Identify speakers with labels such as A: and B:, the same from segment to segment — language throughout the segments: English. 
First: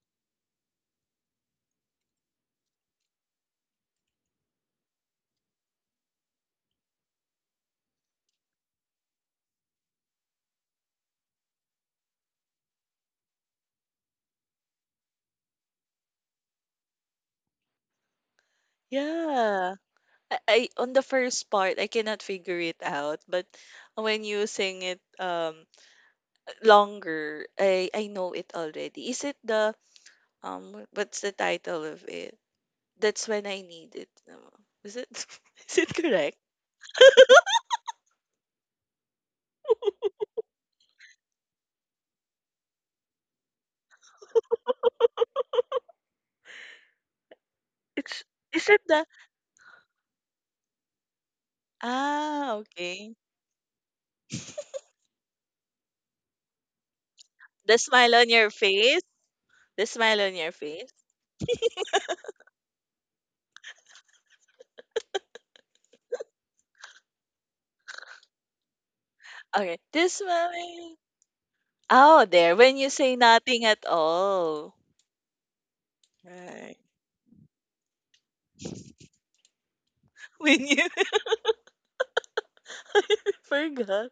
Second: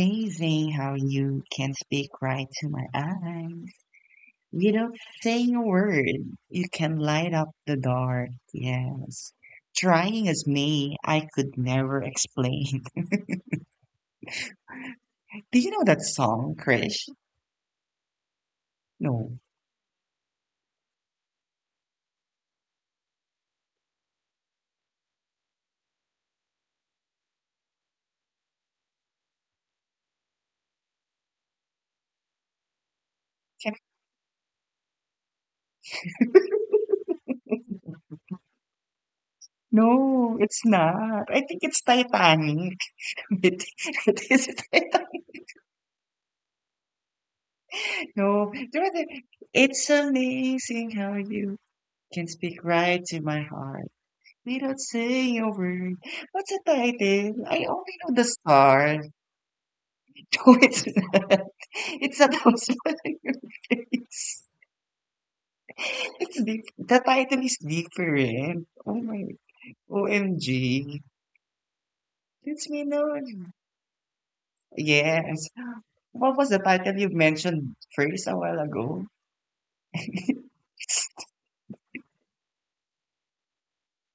A: amazing how you can speak right to my eyes. Without saying a word, you can light up the dark. Yes. Trying as me, I could never explain. Do you know that song, Krish? No.
B: Yeah. I on the first part I cannot figure it out, but when you sing it longer, I know it already. Is it the what's the title of it? That's when I need it. No. Is it is it correct?
A: No, it's not. I think it's Titanic. It, it is Titanic.
B: It's,
A: No. Do you
B: is it
A: know
B: the
A: the- It's amazing how you can speak right
B: okay,
A: to my heart. We don't say a word. What's the title? I
B: the
A: only know
B: smile
A: the
B: on your
A: star.
B: face, the smile on your
A: No, it's
B: face,
A: not. It's a thousand on your face. It's diff the title is different. Oh my,
B: okay, this smile on-
A: OMG.
B: oh, there,
A: It's
B: when
A: me
B: you
A: now.
B: say nothing at all,
A: Yes. What was the
B: right.
A: title you mentioned first a while ago?
B: When you forgot.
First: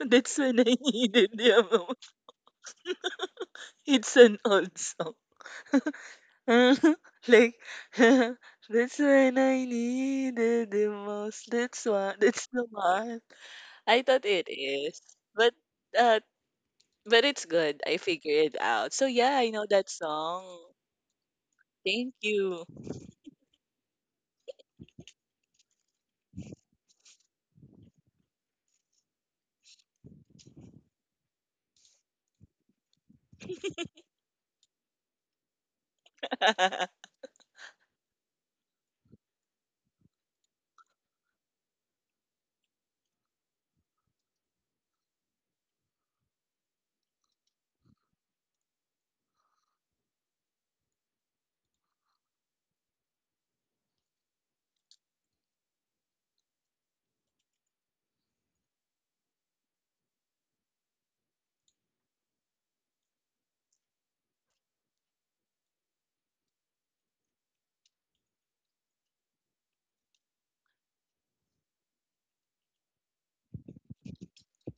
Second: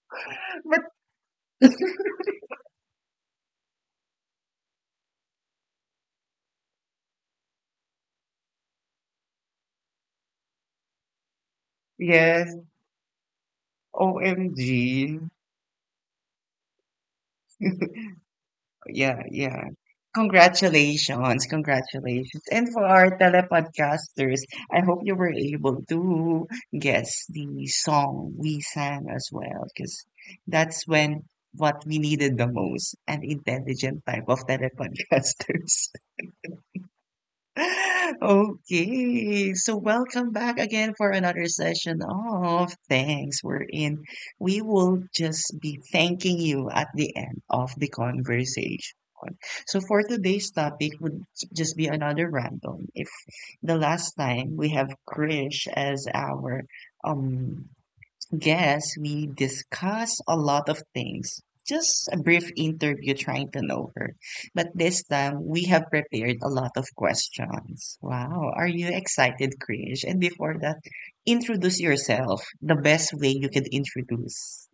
B: That's when I
A: But
B: needed the amount. It's an old song. Like, that's when I needed the most. That's why. That's
A: yes,
B: the one. I thought it is,
A: OMG.
B: but uh, but it's good. I figured it out. So
A: Yeah,
B: yeah, I know
A: yeah.
B: that song.
A: Congratulations,
B: Thank
A: congratulations.
B: you.
A: And for our telepodcasters, I hope you were able to guess the song we sang as well, because that's when what we needed the most, an intelligent type of telepodcasters. Okay, so welcome back again for another session of thanks. We're in. We will just be thanking you at the end of the conversation. So for today's topic would just be another random. If the last time we have Krish as our um guess, we discuss a lot of things. Just a brief interview trying to know her. But this time, we have prepared a lot of questions. Wow, are you excited, Krish? And before that, introduce yourself the best way you can introduce.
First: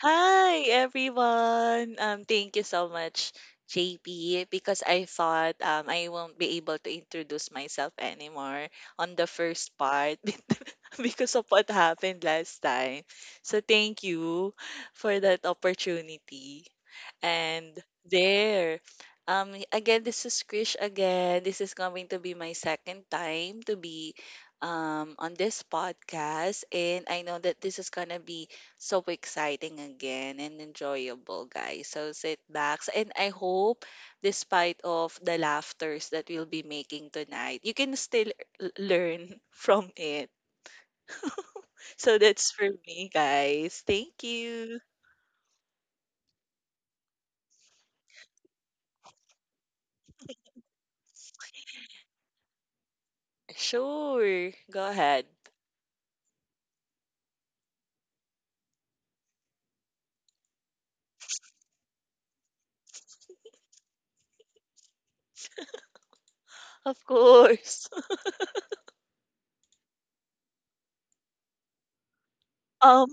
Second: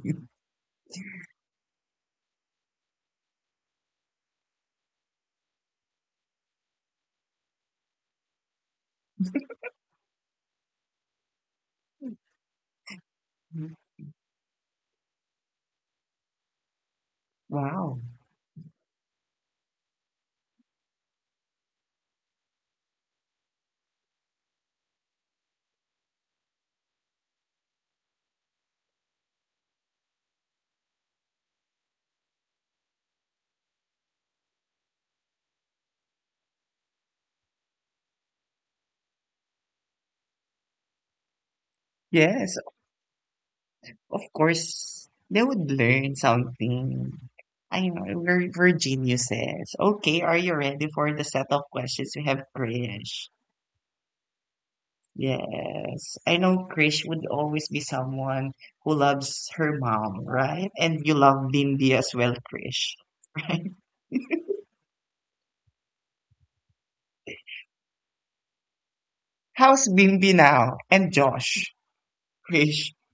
B: Hi, everyone. Thank you so much, JP, because I thought I won't be able to introduce myself anymore on the first part because of what happened last time. So
A: Mhm.
B: thank you for that opportunity. And
A: Wow.
B: there. Again, this is Krish again. This is going to be my second time to be on this podcast. And I know that this is going to be so exciting again and enjoyable, guys, so sit back and I hope, despite of the laughters that we'll be making tonight, you can still learn from it. So that's
A: Yes,
B: for me, guys.
A: of
B: Thank you.
A: course, they would learn something. I know, we're geniuses. Okay, are you ready for the set of questions we have, Krish?
B: Sure, go ahead.
A: Yes. I know Krish would always be someone who loves her mom, right? And you love Bimbi as well, Krish, right?
B: Of course.
A: How's Bimbi now? And Josh, Krish.
B: um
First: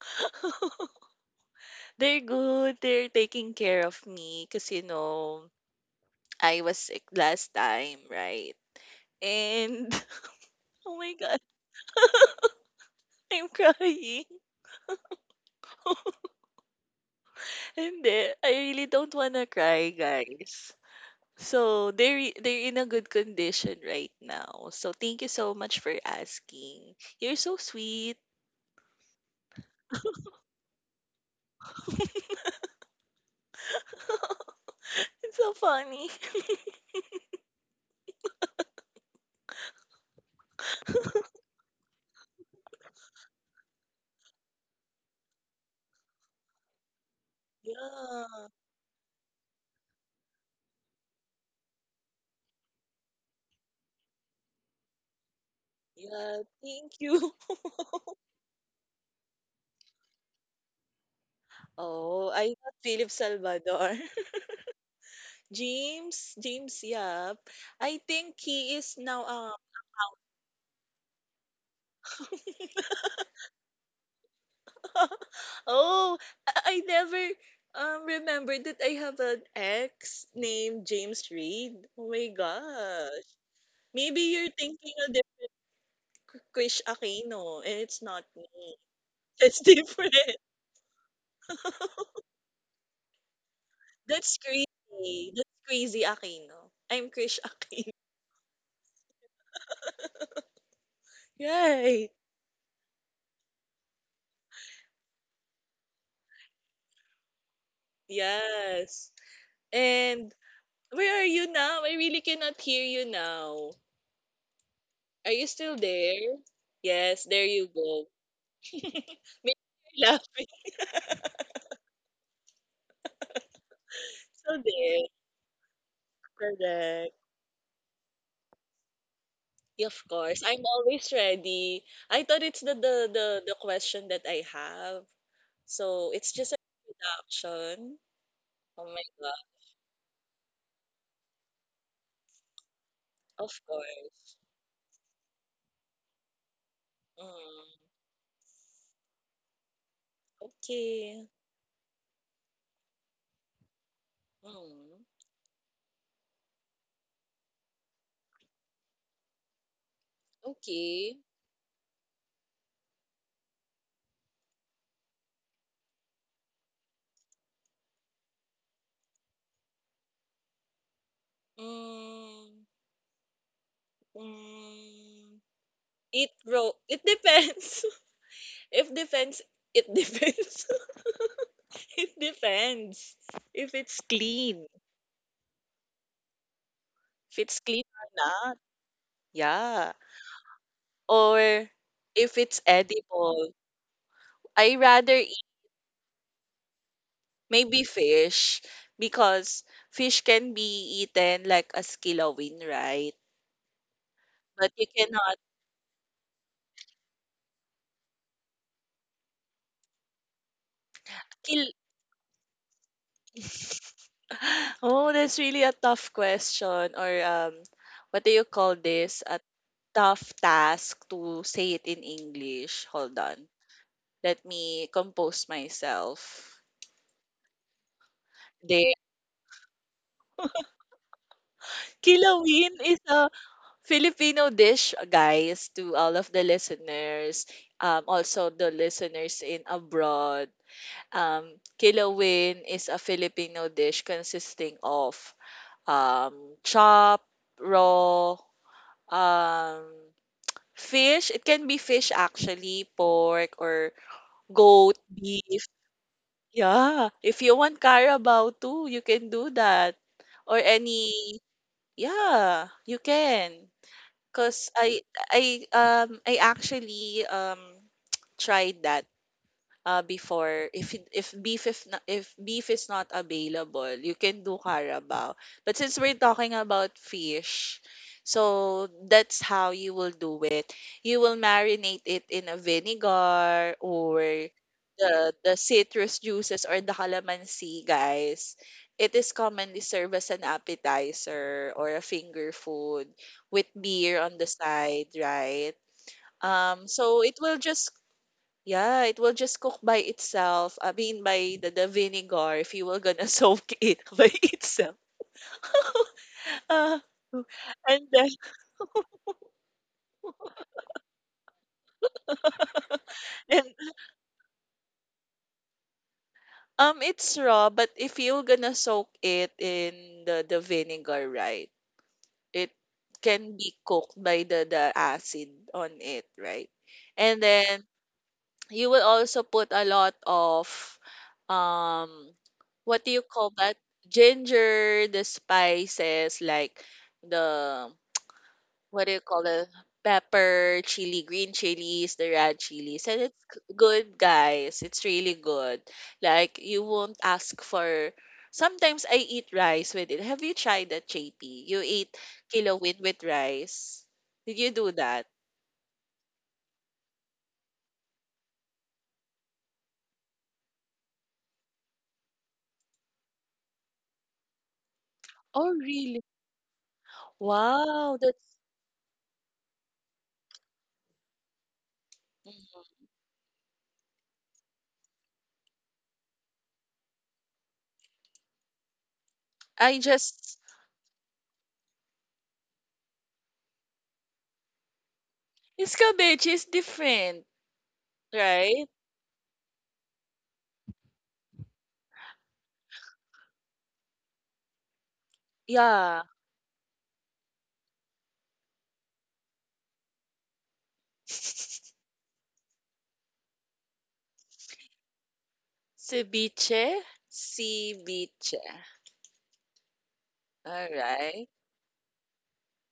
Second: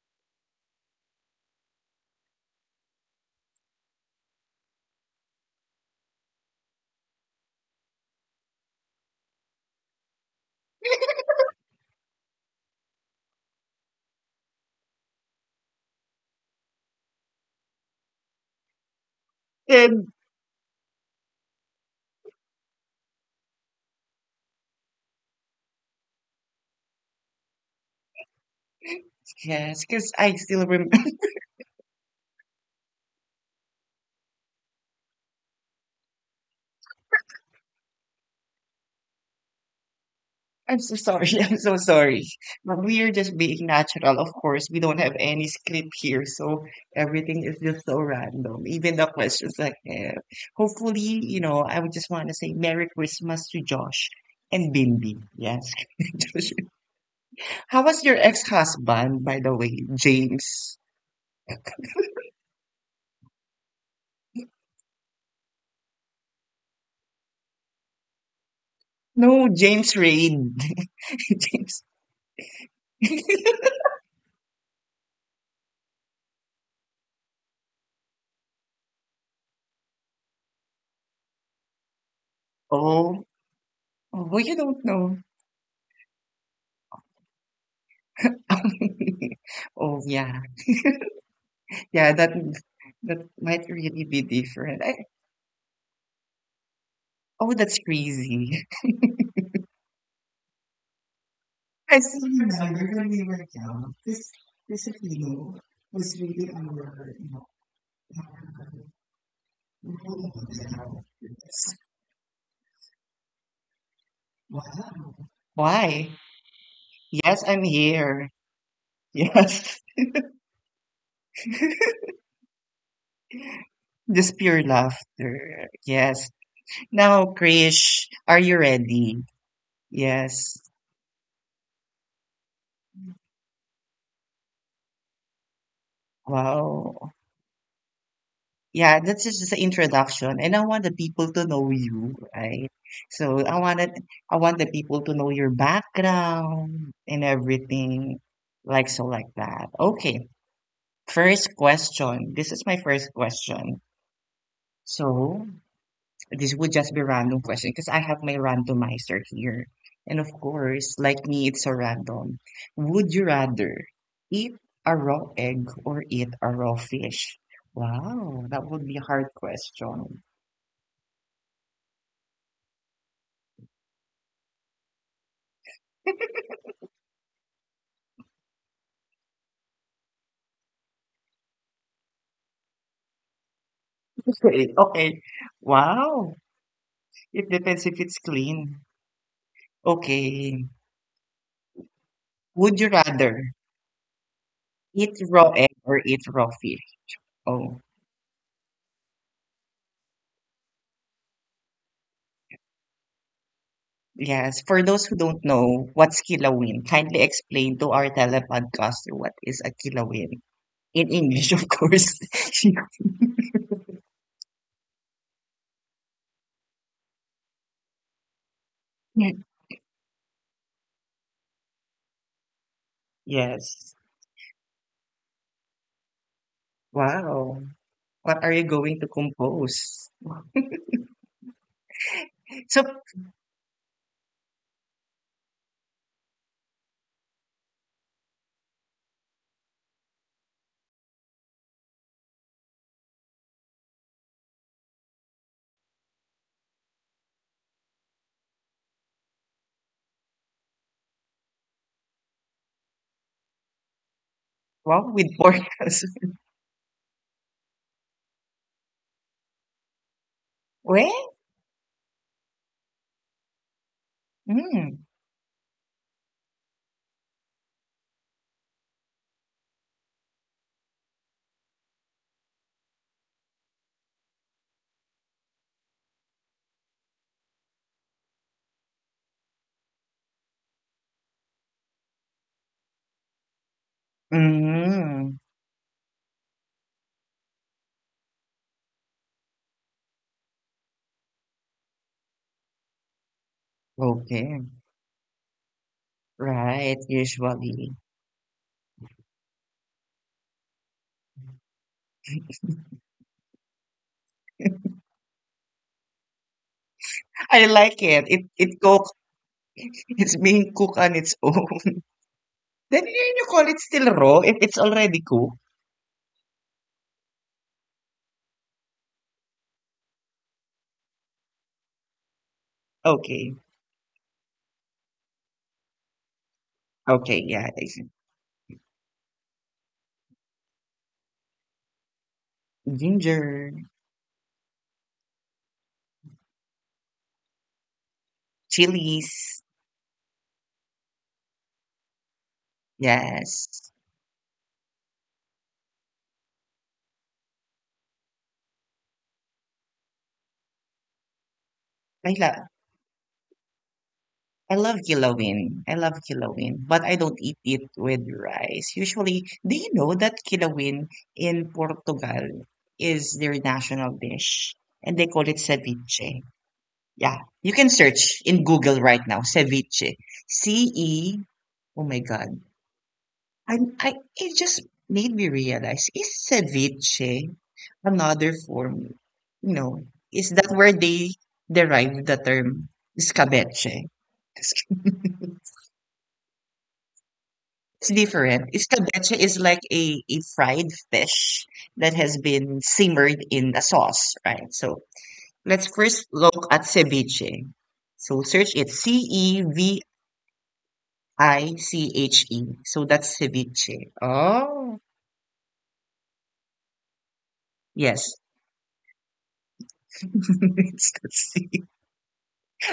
B: they're good. They're taking care of me because, you know, I was sick last time, right? And oh my god, I'm crying. Hindi, I really don't wanna cry,
A: And
B: guys. So they're they're in a good condition right now. So thank you so much for asking. You're so sweet.
A: yes, because I still remember.
B: It's so funny.
A: I'm so sorry. I'm so sorry. But we are just being natural, of course. We don't have any script here, so everything is just so
B: Yeah.
A: random. Even the questions like eh. Hopefully, you know, I would just want to say Merry Christmas to Josh and Bimby. Yes.
B: Yeah,
A: Josh.
B: thank you.
A: How was your ex-husband, by the way, James?
B: Oh, I thought Philip Salvador. James, James Yap. I think he is
A: No,
B: now,
A: James Reid. James.
B: um, oh, I I never remembered that I have an ex named James Reed. Oh my
A: Oh,
B: gosh. Maybe
A: oh,
B: you're
A: you don't
B: thinking of
A: know.
B: the Krish Aquino and it's not me. It's
A: Oh,
B: different.
A: yeah. Yeah, that might really be
B: That's
A: different. I.
B: crazy. That's crazy Aquino. I'm Krish
A: Oh, that's
B: Aquino.
A: crazy. I
B: Right.
A: still remember when we were young, this appeal was really our, you know, our
B: Yes. And
A: role model.
B: where are you
A: It's-
B: now? I really cannot hear you now.
A: Wow.
B: Are you still
A: Why?
B: there? Yes, there
A: Yes, I'm
B: you go.
A: here.
B: Maybe
A: Yes.
B: you're laughing.
A: Just
B: So
A: pure
B: there,
A: laughter. Yes.
B: correct.
A: Now, Krish, are you ready?
B: Of course,
A: Yes.
B: I'm always ready. I thought it's the question that I have. So it's just an
A: Wow.
B: introduction. Oh my
A: Yeah, that's
B: god.
A: just the introduction, and I want the people to know you, right? So
B: Of
A: I wanted,
B: course.
A: I want the people to know your background and
B: Mm.
A: everything, like so, like that. Okay,
B: Okay.
A: first question. This is my first question.
B: Mm.
A: So this would just be random question because I have my randomizer here, and of course,
B: Okay.
A: like me, it's a random. Would you rather eat a raw egg or eat a raw fish? Wow, that would be a hard question.
B: Mm. Mm. It depends. if depends it depends. it depends. If it's clean.
A: Okay. Okay. Wow.
B: If
A: It
B: it's clean
A: depends if
B: or
A: it's
B: not.
A: clean.
B: Yeah.
A: Okay.
B: Or if it's
A: Would you
B: edible.
A: rather
B: I rather
A: eat
B: eat
A: raw egg or eat raw fish? Oh,
B: maybe fish, because fish can be eaten like as kilawin, right?
A: yes.
B: But
A: For
B: you
A: those who
B: cannot
A: don't know, what's kilawin? Kindly explain to our telepodcaster what is a kilawin. In English,
B: kill.
A: of course.
B: Oh, that's really a tough question. Or what do you call this? A tough task to say it in English. Hold on,
A: Yes.
B: let me compose myself.
A: Wow. What are you
B: There,
A: going to compose?
B: kilawin
A: So,
B: is a Filipino dish, guys, to all of the listeners, also the listeners in abroad. Um, kilawin is a Filipino dish consisting of um, chop, raw, um, fish. It can be fish actually, pork or goat,
A: wow, with
B: beef.
A: organs.
B: Yeah. If you want Carabao too, you can do that. Or any,
A: Well,
B: yeah, you can. Cause I
A: mm.
B: I um I actually tried that before if if beef, if not, if beef is not available you can do carabao. But since we're talking about fish, so that's how you will do it. You will marinate it in a vinegar, or the
A: Mm.
B: the citrus juices or the calamansi, guys. It is commonly served as an appetizer or a finger food with beer on the
A: Okay.
B: side, right?
A: Right,
B: So it will just
A: usually.
B: yeah, it will just cook by itself. I mean, by the vinegar, if you were gonna soak it by itself. Ah,
A: I like
B: and
A: it.
B: then,
A: It cook. It's being cooked on its own. Then you
B: and
A: call it still raw if it's already cooked?
B: it's raw, but if you're gonna soak it in the vinegar, right? It
A: Okay.
B: can be cooked by the acid on it, right? And
A: Okay, yeah.
B: then
A: I see.
B: you will also put a lot of um, what do you call
A: Ginger,
B: that? Ginger, the spices like the, what do you call
A: chilies.
B: it? Pepper, chili, green chilies, the red chilies. And it's
A: Yes.
B: good, guys. It's really good. Like, you won't ask for. Sometimes I eat rice with it. Have you tried that, JP? You eat
A: I love
B: kilawin with rice. Did you
A: I
B: do
A: love
B: that?
A: kilawin. I love kilawin, but I don't eat it with rice. Usually, do you know that kilawin in Portugal is their national dish and they call it
B: Oh, really?
A: ceviche. Yeah. You can
B: Wow.
A: search
B: That's.
A: in Google right now, ceviche. C E. Oh my God.
B: Mhm.
A: And I it just made me realize, is ceviche another form? You
B: I
A: know, is
B: just.
A: that where they derived the term escabeche? It's
B: Cabbage is different,
A: different.
B: right?
A: Escabeche is like a fried fish that has been simmered in a sauce, right? So let's
B: Yeah.
A: first look at ceviche. So search it Ceviche. So that's ceviche. Oh,
B: Ceviche.
A: yes.
B: Ceviche. All
A: It's the
B: right.
A: C.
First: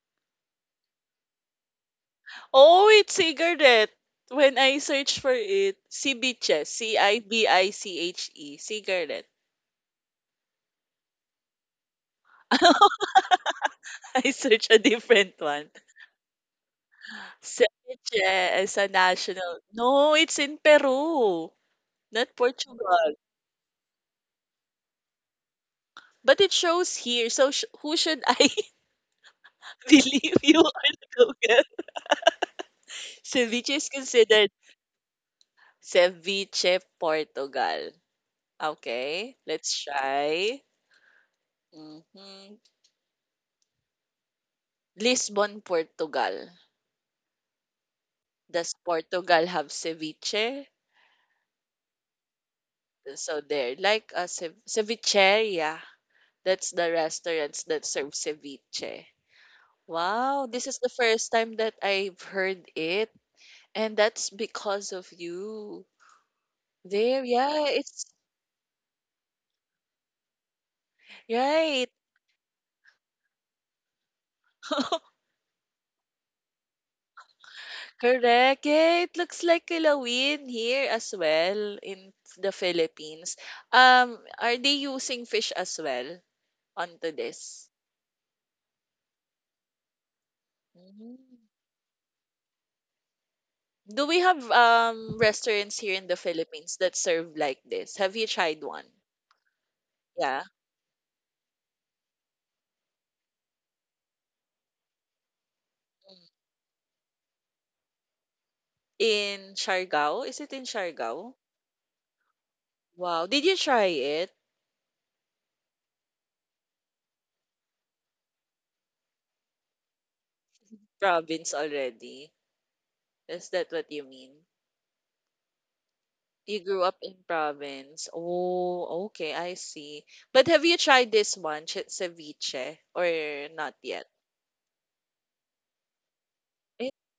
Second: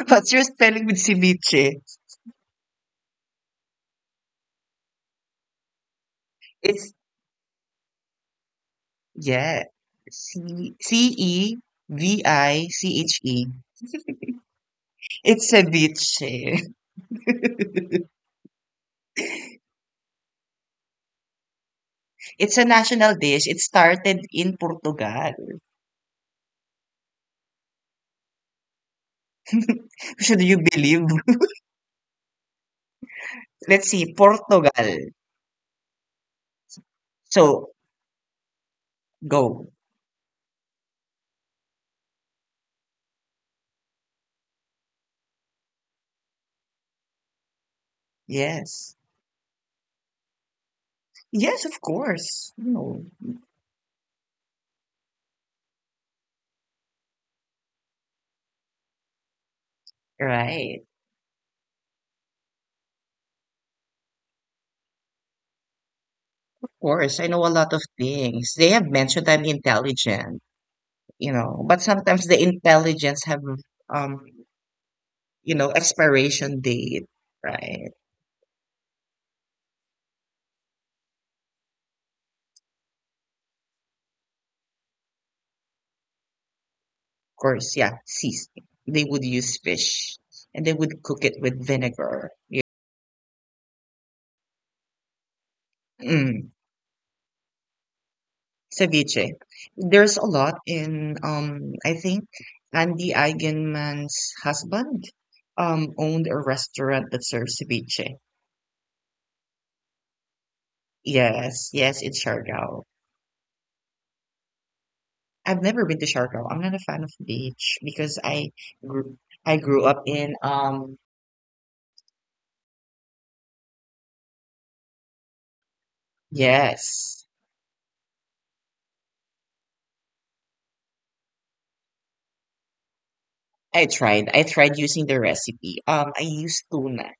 A: What's your spelling with ceviche?
B: Oh, it's cigarette. When I search for it, ceviche,
A: It's
B: C-I-B-I-C-H-E, cigarette.
A: yeah, C C E V I C H E.
B: I search a different
A: It's
B: one.
A: ceviche.
B: Ceviche is a national. No, it's in Peru, not
A: It's a
B: Portugal.
A: national dish. It started in Portugal.
B: But it shows here, so who should I believe,
A: Should
B: you
A: you
B: on
A: believe?
B: Google? Ceviche is
A: Let's see,
B: considered
A: Portugal.
B: ceviche
A: So
B: Portugal. Okay, let's
A: go.
B: try. Hmm. Lisbon, Portugal. Does
A: Yes.
B: Portugal have ceviche?
A: Yes, of course. No.
B: So they're like a cevicheria. That's the restaurants that serve ceviche. Wow, this is the
A: Right.
B: first time that I've heard it. And that's because of you.
A: Of
B: There,
A: course. I know a
B: yeah,
A: lot of
B: it's
A: things. They have mentioned I'm intelligent, you know, but
B: right.
A: sometimes the intelligence have um you know, expiration date, right?
B: Correct. Yeah, it looks like kilawin here as well in the Philippines. Are they using fish as well onto
A: Of
B: this?
A: course, yeah, seasoning. They would use fish and they would cook it
B: Mm-hmm.
A: with vinegar. Yeah.
B: Do we have restaurants here in the
A: Mm,
B: Philippines that serve like this? Have you tried one?
A: ceviche. There's a
B: Yeah.
A: lot in, I think Andy Eigenman's husband owned a restaurant that serves ceviche.
B: In Siargao? Is it in Siargao?
A: Yes, yes, in Siargao.
B: Wow. Did you try it?
A: I've never been to Siargao. I'm not a fan of the beach because I grew. I grew up in.
B: Province already. Is that what you mean? You grew up in
A: Yes.
B: province. Oh, okay, I see. But have you tried this one, ceviche, or not
A: I
B: yet?
A: tried. I tried using the recipe. I used
B: It,
A: tuna.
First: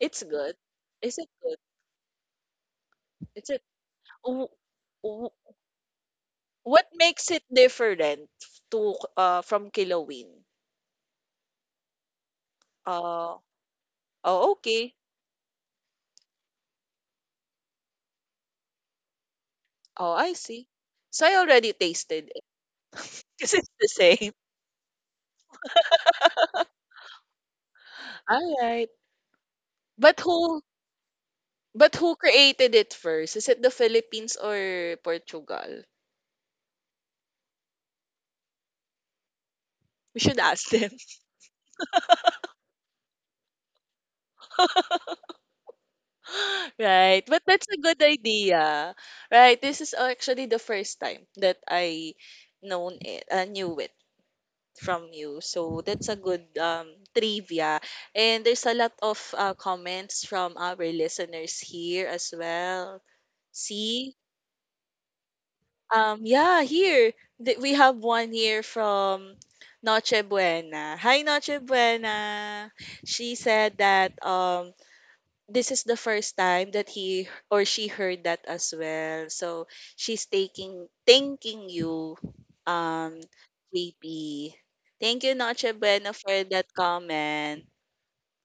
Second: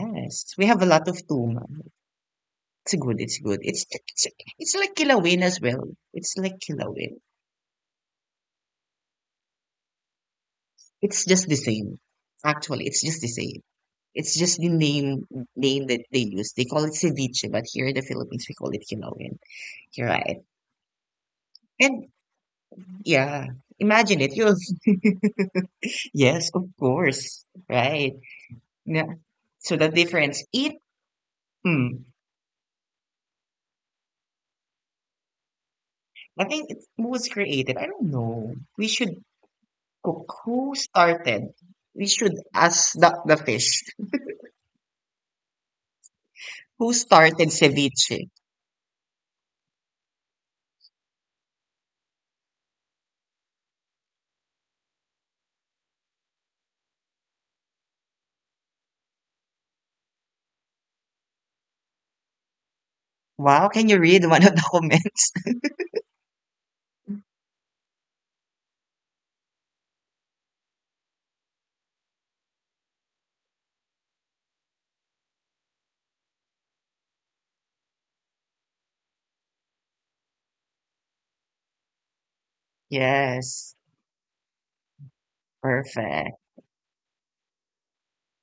B: it's good.
A: we have a lot
B: Is
A: of
B: it good?
A: tuna. It's good. It's
B: Is
A: good.
B: it? w-
A: It's like
B: w-
A: kilawin as well. It's like
B: What
A: kilawin.
B: makes it different to from kilawin?
A: It's just the same. Actually, it's just the
B: Oh,
A: same. It's
B: oh,
A: just the
B: okay.
A: name that they use. They call it ceviche, but here in the Philippines we call it kilawin. You're
B: Oh, I
A: right.
B: see. So I already
A: And
B: tasted it
A: yeah,
B: because it's the
A: imagine
B: same.
A: it. You yes, of course. Right.
B: All right.
A: Yeah. So the
B: But
A: difference.
B: who,
A: It. Hmm,
B: but who created it first? Is it the Philippines or Portugal?
A: I think it's was created. I don't know. We should
B: We
A: cook.
B: should ask
A: Who
B: them.
A: started? We should ask the fish. Who
B: Right. But
A: started
B: that's a good
A: ceviche?
B: idea. Right. This is actually the first time that I known it, knew it from you. So that's a good trivia. And there's a lot of comments from our listeners here as well.
A: Wow, can you
B: See?
A: read one of the comments?
B: Yeah, here. We have one here from Noche Buena. Hi, Noche Buena. She said that this is the first time that he or she heard that as well. So she's taking thanking you, um,
A: Yes.
B: JP. Thank you, Noche Buena, for
A: Perfect.
B: that comment.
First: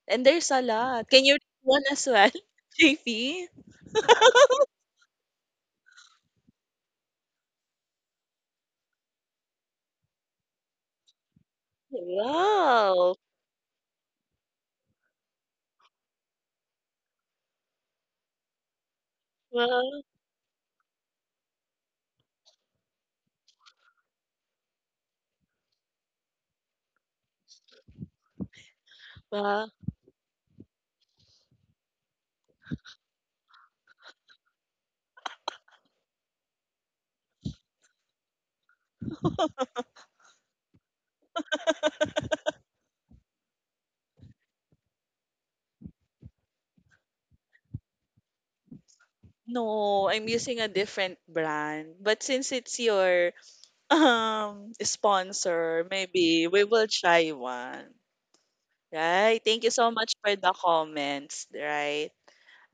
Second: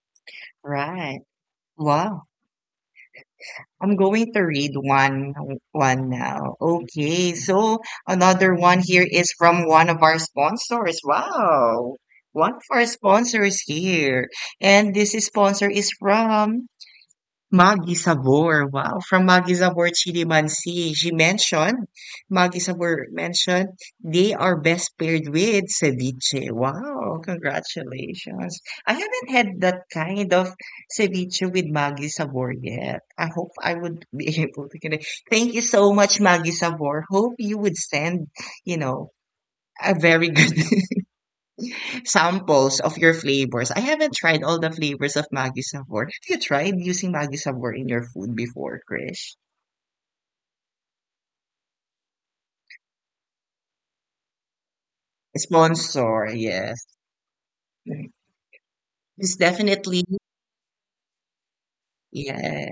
B: And there's a lot.
A: Right.
B: Can you read one as
A: Wow.
B: well, JP?
A: I'm going to read one now. Okay. So another one here is from one of our sponsors. Wow. One of our
B: Wow.
A: sponsors here. And this sponsor is from Maggi Sabor, wow, from Maggi Sabor
B: Wow.
A: Chilimansi. She mentioned, Maggi Sabor mentioned, they are best paired with ceviche. Wow, congratulations. I haven't had
B: Wow.
A: that kind of ceviche with Maggi Sabor yet. I hope I would be able to get it. Thank you so much, Maggi Sabor. Hope you would send, you know, a very good samples of your flavors. I haven't tried all the flavors of Maggi Sabor. Have you tried using Maggi Sabor in your food before, Krish?
B: No, I'm using a different brand. But since it's your sponsor,
A: Sponsor,
B: maybe we will
A: yes.
B: try one.
A: It's
B: Right? Thank you so
A: definitely,
B: much for the comments, right?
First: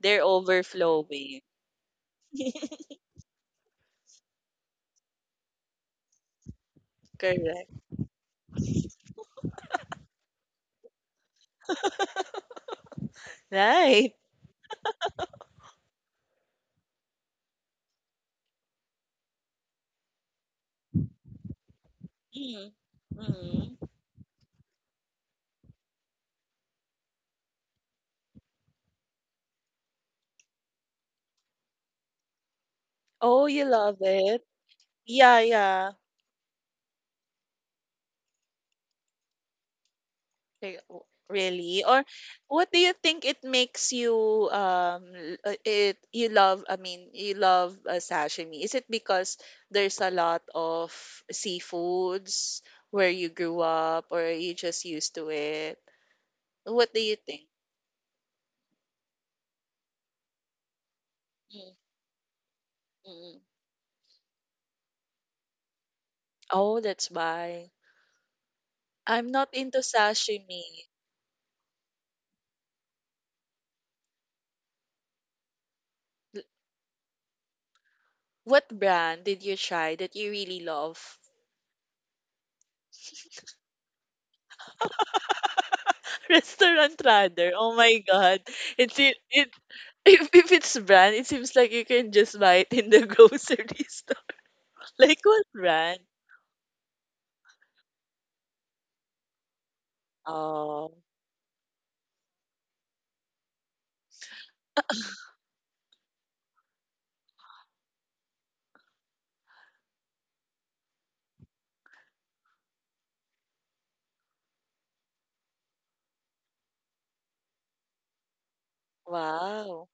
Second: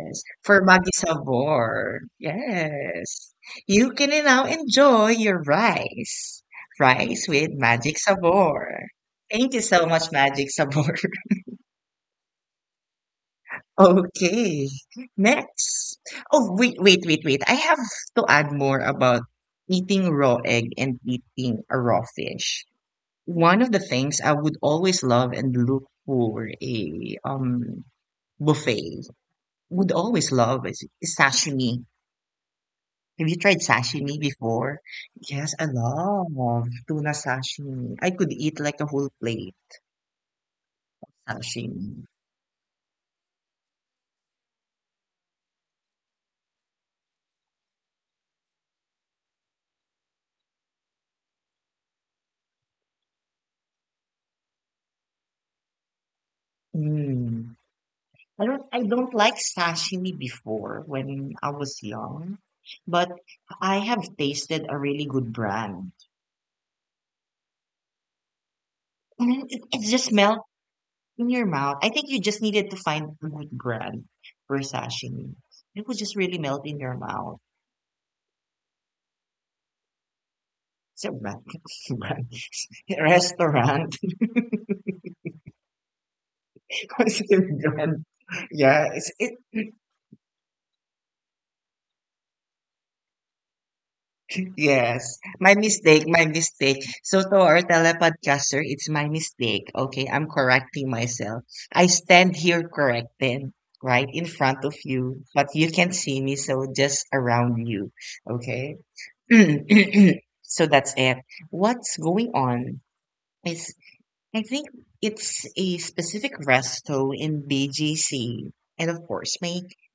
B: They're
A: For Maggi
B: overflowing.
A: Sabor, yes. You can now enjoy your rice. Rice with
B: Correct.
A: Magic Sabor. Thank you so much, Magic Sabor.
B: Right.
A: Okay. Next. Oh, wait. I have to add more about eating raw egg and eating a raw fish.
B: Mm.
A: One of
B: Mm.
A: the things I would always love and look for a buffet would always love is sashimi. Have you
B: Oh,
A: tried
B: you love
A: sashimi
B: it.
A: before?
B: Yeah,
A: Yes, I
B: yeah.
A: love tuna sashimi. I could eat like a whole plate
B: Like, really?
A: sashimi.
B: Or what do you think it makes you it, you love, I mean, you love sashimi? Is it because there's a lot of seafoods where you grew up, or are you just used to it? What do you think?
A: Mm. I don't like sashimi before when I
B: Mm,
A: was young, but
B: mm.
A: I have tasted a really good brand.
B: Oh, that's why. I'm
A: And
B: not
A: it,
B: into
A: it just melts
B: sashimi.
A: in your mouth. I think you just needed to find a good brand for sashimi. It will just really
B: L-
A: melt in your mouth.
B: What brand did you try that you really
A: It's a
B: love?
A: brand, brand restaurant.
B: Restaurant
A: Consider
B: rather. Oh my
A: brand.
B: God.
A: Yeah,
B: It's
A: it's
B: it,
A: it.
B: if it's brand, it seems like you can just buy it in the grocery store.
A: Yes,
B: Like what
A: my
B: brand?
A: mistake, my mistake. So to our telepodcaster, it's my mistake. Okay, I'm correcting
B: Oh,
A: myself. I stand here corrected, right in front of you, but you can't see me, so just around you. Okay. So that's it. What's going on is I think it's a specific resto in BGC, and of course, my
B: wow.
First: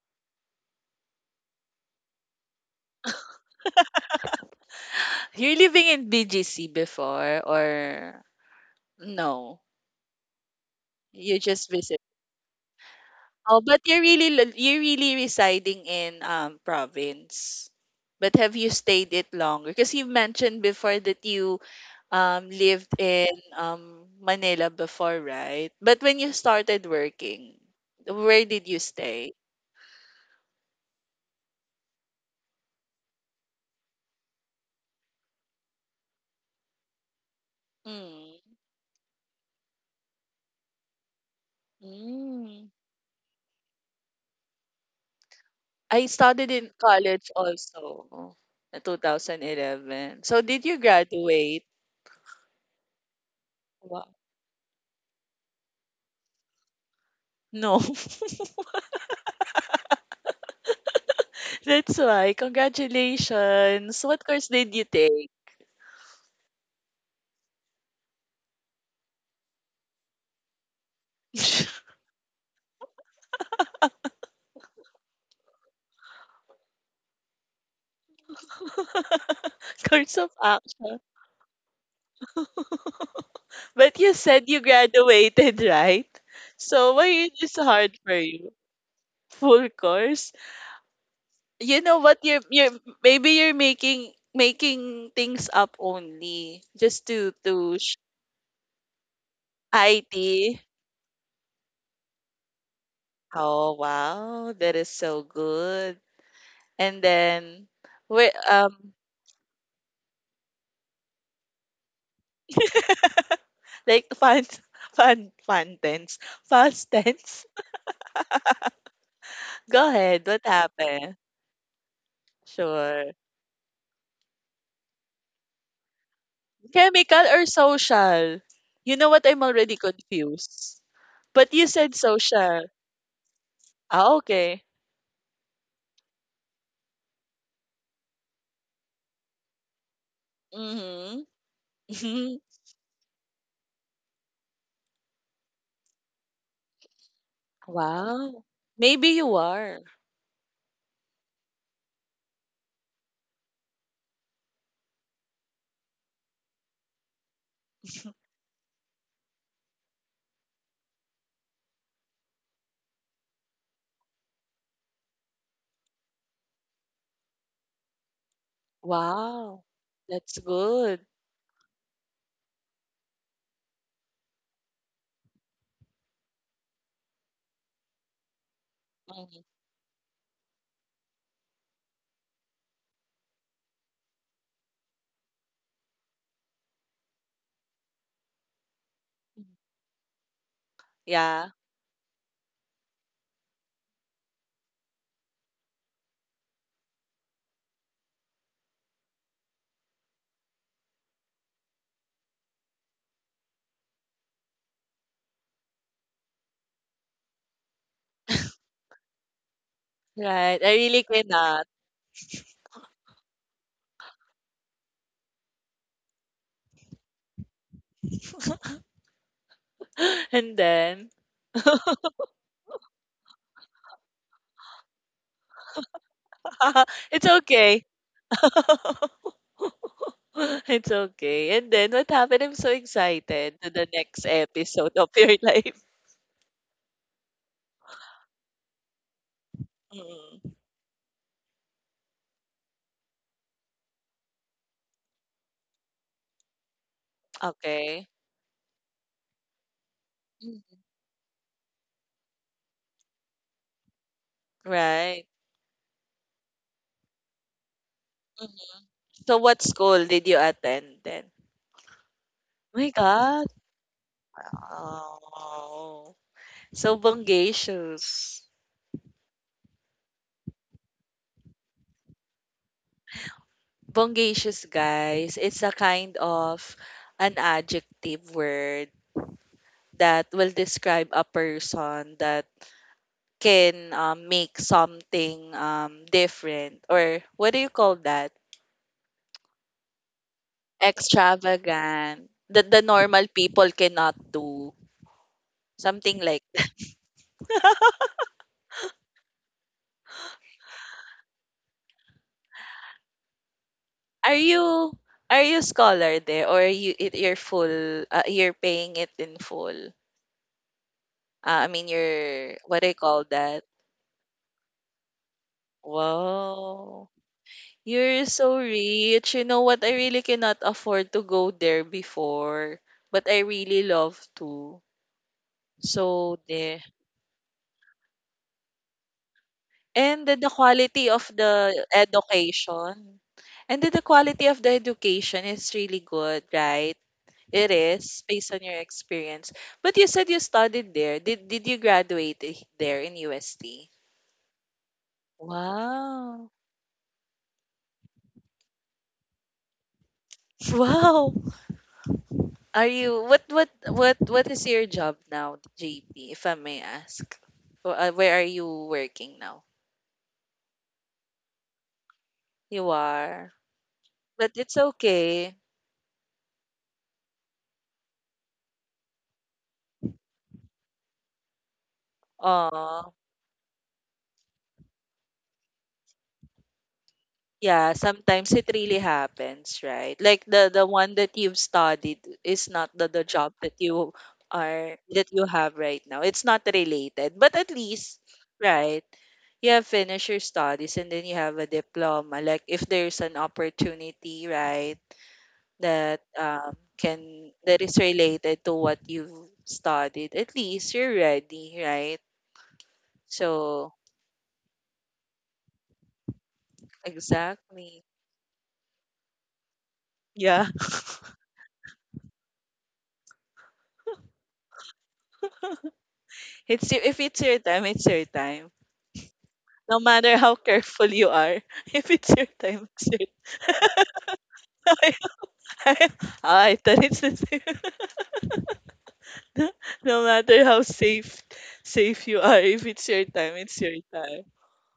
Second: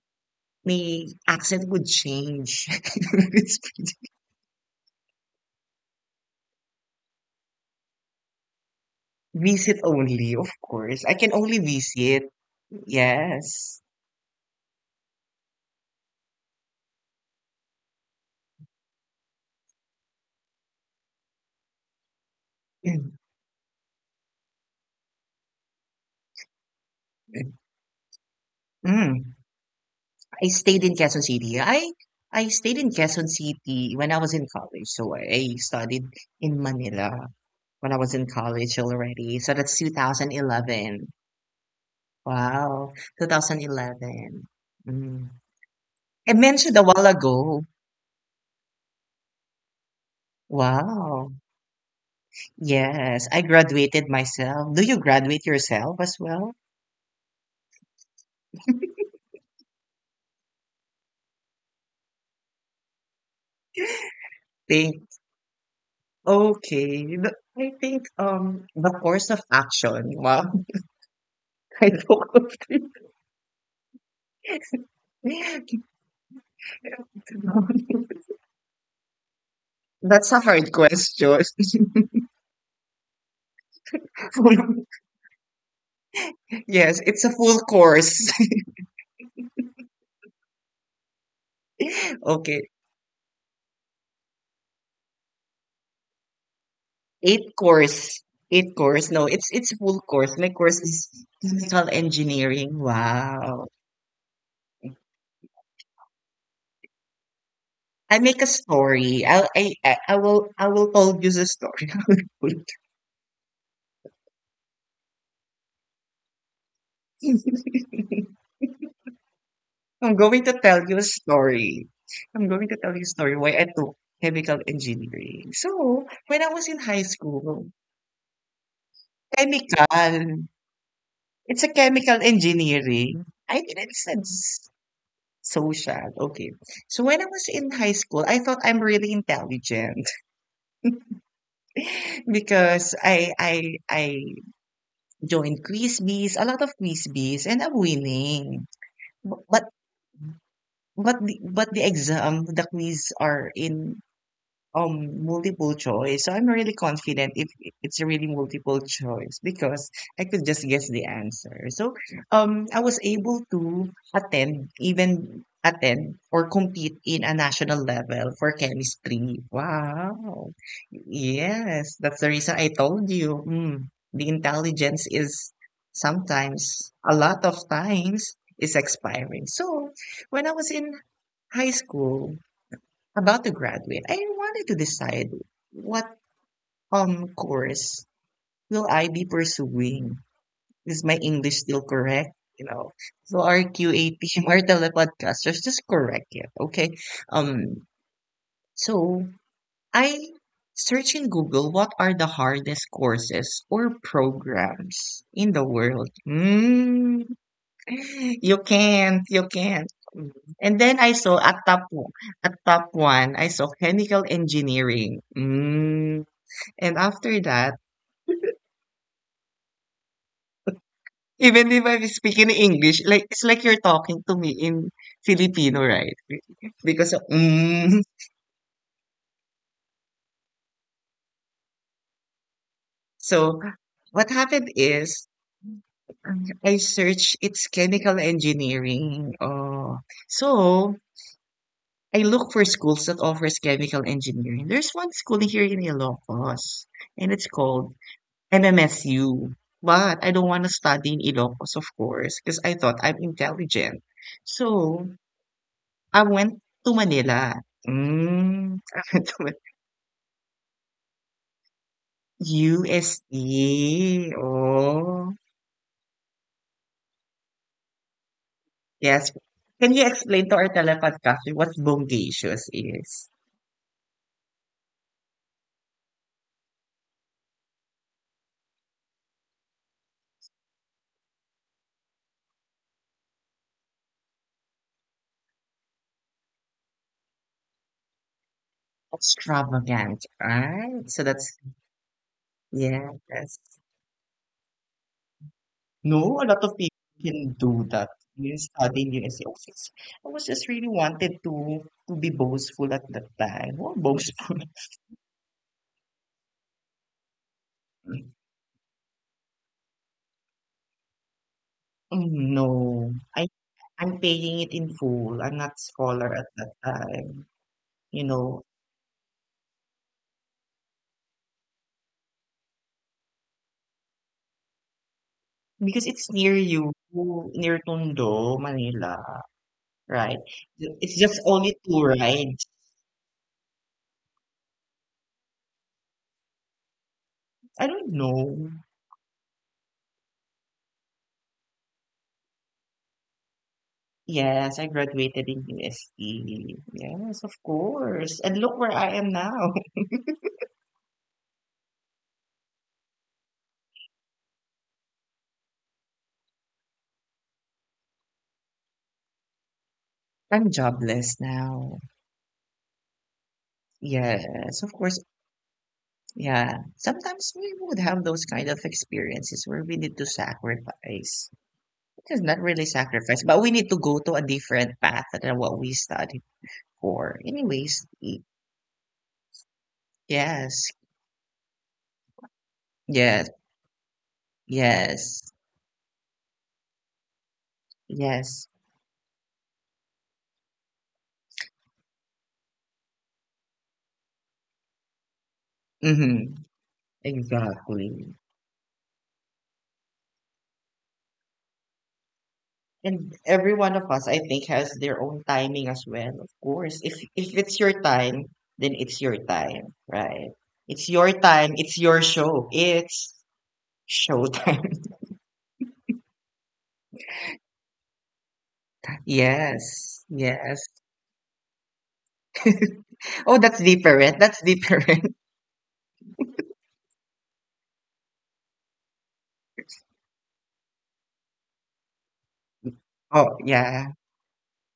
A: my accent would change.
B: You're living in BGC before or no?
A: Visit only, of course. I can
B: You
A: only
B: just visit.
A: visit.
B: Oh,
A: Yes.
B: but you're really you're really residing in province. But have you stayed it longer? Because you mentioned before that you lived in Manila before, right? But when you started working, where did you
A: Mm.
B: stay?
A: I stayed in Quezon City. I stayed in Quezon City when I was in college. So I studied in Manila when I was in
B: Hmm.
A: college already. So that's 2011.
B: Mm.
A: Wow, 2011. Mm.
B: I
A: I
B: studied in
A: mentioned a while
B: college
A: ago.
B: also, in 2011. So did you
A: Wow.
B: graduate?
A: Yes, I graduated
B: Wow.
A: myself. Do you graduate yourself as well?
B: No. That's why. Congratulations. What course did you
A: Thank.
B: take?
A: Okay, the I think, the course of action, wow, I don't focus.
B: Course of
A: That's a hard
B: action.
A: question.
B: But you said you
A: Full-.
B: graduated, right? So
A: Yes,
B: why
A: it's
B: is
A: a
B: this
A: full
B: hard for
A: course.
B: you? Full course? You know what, you're
A: Okay,
B: you're maybe you're making things up only just to
A: 8
B: sh-
A: course, 8 course, no, it's full course, my
B: IT.
A: course is chemical engineering, wow.
B: Oh, wow, that is so good. And then
A: I
B: wait,
A: make a story, I will told you the story.
B: like fun fun tense. Past tense. Go
A: I'm
B: ahead, what
A: going to tell you a
B: happened?
A: story. I'm going to tell you a
B: Sure.
A: story why I took chemical engineering. So, when I was in high
B: Chemical or
A: school,
B: social? You know what? I'm already
A: chemical,
B: confused. But
A: it's
B: you
A: a
B: said
A: chemical
B: social.
A: engineering. I didn't
B: Ah, okay.
A: sense social. Okay. So when I was in high school, I thought I'm really intelligent
B: Mm-hmm.
A: because I joined quiz bees, a lot of quiz bees, and I'm
B: Wow.
A: winning.
B: Maybe you
A: Bu- But
B: are.
A: but the exam, the quiz are in multiple choice. So I'm really confident if it's really multiple choice because I could just guess the answer. So I was able to attend or compete in a national level for chemistry.
B: Wow. That's
A: Wow.
B: good.
A: Yes, that's the reason I told you. The intelligence is sometimes a lot of times is
B: Mhm.
A: expiring. So when I was in high school, about to graduate, I wanted to decide what course will I be pursuing. Is my
B: Yeah.
A: English still correct? So our QA team, our telepodcasters, just correct it, okay? Um, so I search in Google what are the hardest courses or programs in the world. Hmm, you can't, you can't. Mm.
B: Right. I
A: And then
B: really
A: I saw
B: cannot.
A: at top one, I saw chemical engineering. Mm. And after that,
B: And then
A: even if I'm speaking English, like it's like you're talking to me in Filipino, right? Because of,
B: it's okay.
A: mm.
B: It's okay. And then what happened? I'm so
A: So
B: excited to the next
A: what happened
B: episode of
A: is
B: your life.
A: I searched it's chemical engineering. Oh,
B: Mm.
A: so I look for schools that offers chemical engineering. There's one school here in Ilocos, and it's called
B: Okay.
A: MMSU. But I don't want to
B: Mm.
A: study in Ilocos, of course, because I thought I'm intelligent. So
B: Right.
A: I went to Manila.
B: Mhm.
A: I went to
B: So
A: Man-
B: what school did you attend then? My God.
A: USE. Oh,
B: Oh. So bongacious.
A: yes. Can you explain to our telepodcaster what bonggacious is?
B: Bongacious, guys. It's a kind of an adjective word that will describe a person that can make something different or what do you call that
A: Extravagant, right? So that's,
B: extravagant that the normal
A: yes.
B: people cannot do
A: No,
B: something like
A: a lot
B: that.
A: of people can do that. You studying USC. I was just really wanted to be boastful at that time. Well,
B: Are
A: boastful.
B: you are you scholar there or you're full you're paying it in full I mean
A: Mm,
B: you're what do you
A: No,
B: call
A: I
B: that?
A: I'm paying it in full. I'm not scholar at that
B: Wow,
A: time, you
B: you're so
A: know,
B: rich. You know what, I really cannot afford to go there before, but I really love to.
A: because it's
B: So
A: near
B: there.
A: you, near Tondo, Manila,
B: And
A: right?
B: then the quality
A: It's
B: of
A: just only
B: the
A: two rides.
B: education and then the quality of the education is really good, right? It
A: I don't
B: is, based on
A: know.
B: your experience. But you said you studied there. Did you there in UST?
A: Yes, I graduated in
B: Wow.
A: UST. Yes, of course. And look where I am now.
B: Wow. Are you what what is your job now, JP, if I may ask? Where are you working now?
A: I'm jobless now.
B: You are. But it's
A: Yes, of course.
B: okay.
A: Yeah. Sometimes we would have those kind of experiences where we need to sacrifice. It is not really
B: Aw.
A: sacrifice, but we need to go to a different path than what we studied for.
B: Yeah,
A: Anyways,
B: sometimes it really happens, right? Like the
A: yes,
B: one that you've studied is not the job
A: yes,
B: that you are that you
A: yes,
B: have right now. It's not related, but at least,
A: yes.
B: right? You have finished your studies and then you have a diploma. Like if there's an opportunity, right, that
A: Mm-hmm.
B: can that is
A: Exactly.
B: related to what you've studied, at least you're ready, right?
A: And every
B: So
A: one of us, I think, has their own timing as well. Of course, if it's your
B: exactly.
A: time, then it's your time, right?
B: Yeah.
A: It's your time. It's your show. It's showtime.
B: It's your, if it's your time, it's your time. No
A: Yes,
B: matter how
A: yes.
B: careful you are, if it's your time, it's your
A: Oh, that's different. That's
B: time.
A: different.
B: I thought it's the same. No, no matter how safe you are, if it's your time,
A: Oh,
B: it's your
A: yeah.
B: time.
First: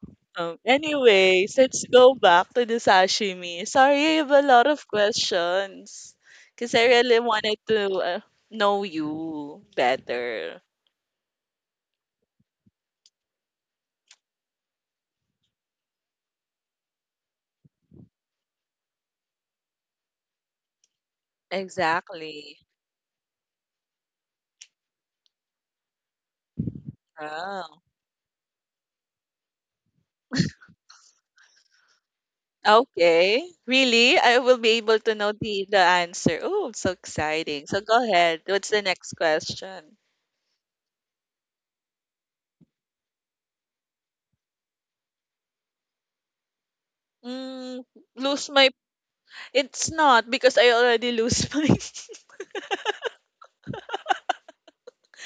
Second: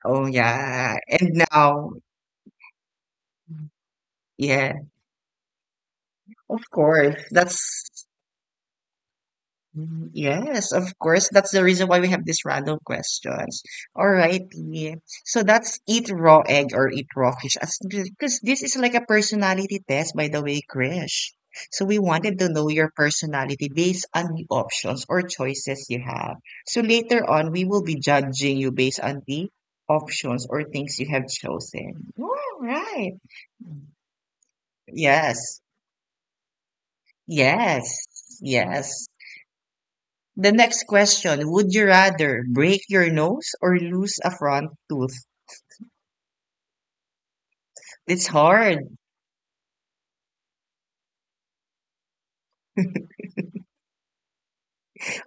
A: Oh, yeah. And
B: Anyways, let's
A: now,
B: go back to the sashimi. Sorry, I have a lot
A: yeah.
B: of questions
A: Of
B: because I really
A: course,
B: wanted to
A: that's.
B: uh, know you
A: Mhm.
B: better.
A: Yes, of course. That's the reason why we have these random questions. Alrighty. So that's eat raw egg or eat raw fish. As Because this is like a personality test, by the way, Krish. So we wanted to
B: Exactly.
A: know your personality based on the options or choices you have. So later on, we will be judging you based on the options or things you have chosen. All right.
B: Okay. Really? I will be able to know
A: Yes.
B: the answer. Oh, it's so exciting. So
A: Yes.
B: go ahead. What's the
A: Yes.
B: next question?
A: The next question, would you rather break your nose or lose a front tooth?
B: Mm,
A: It's
B: lose my.
A: hard.
B: It's not because I already lose my.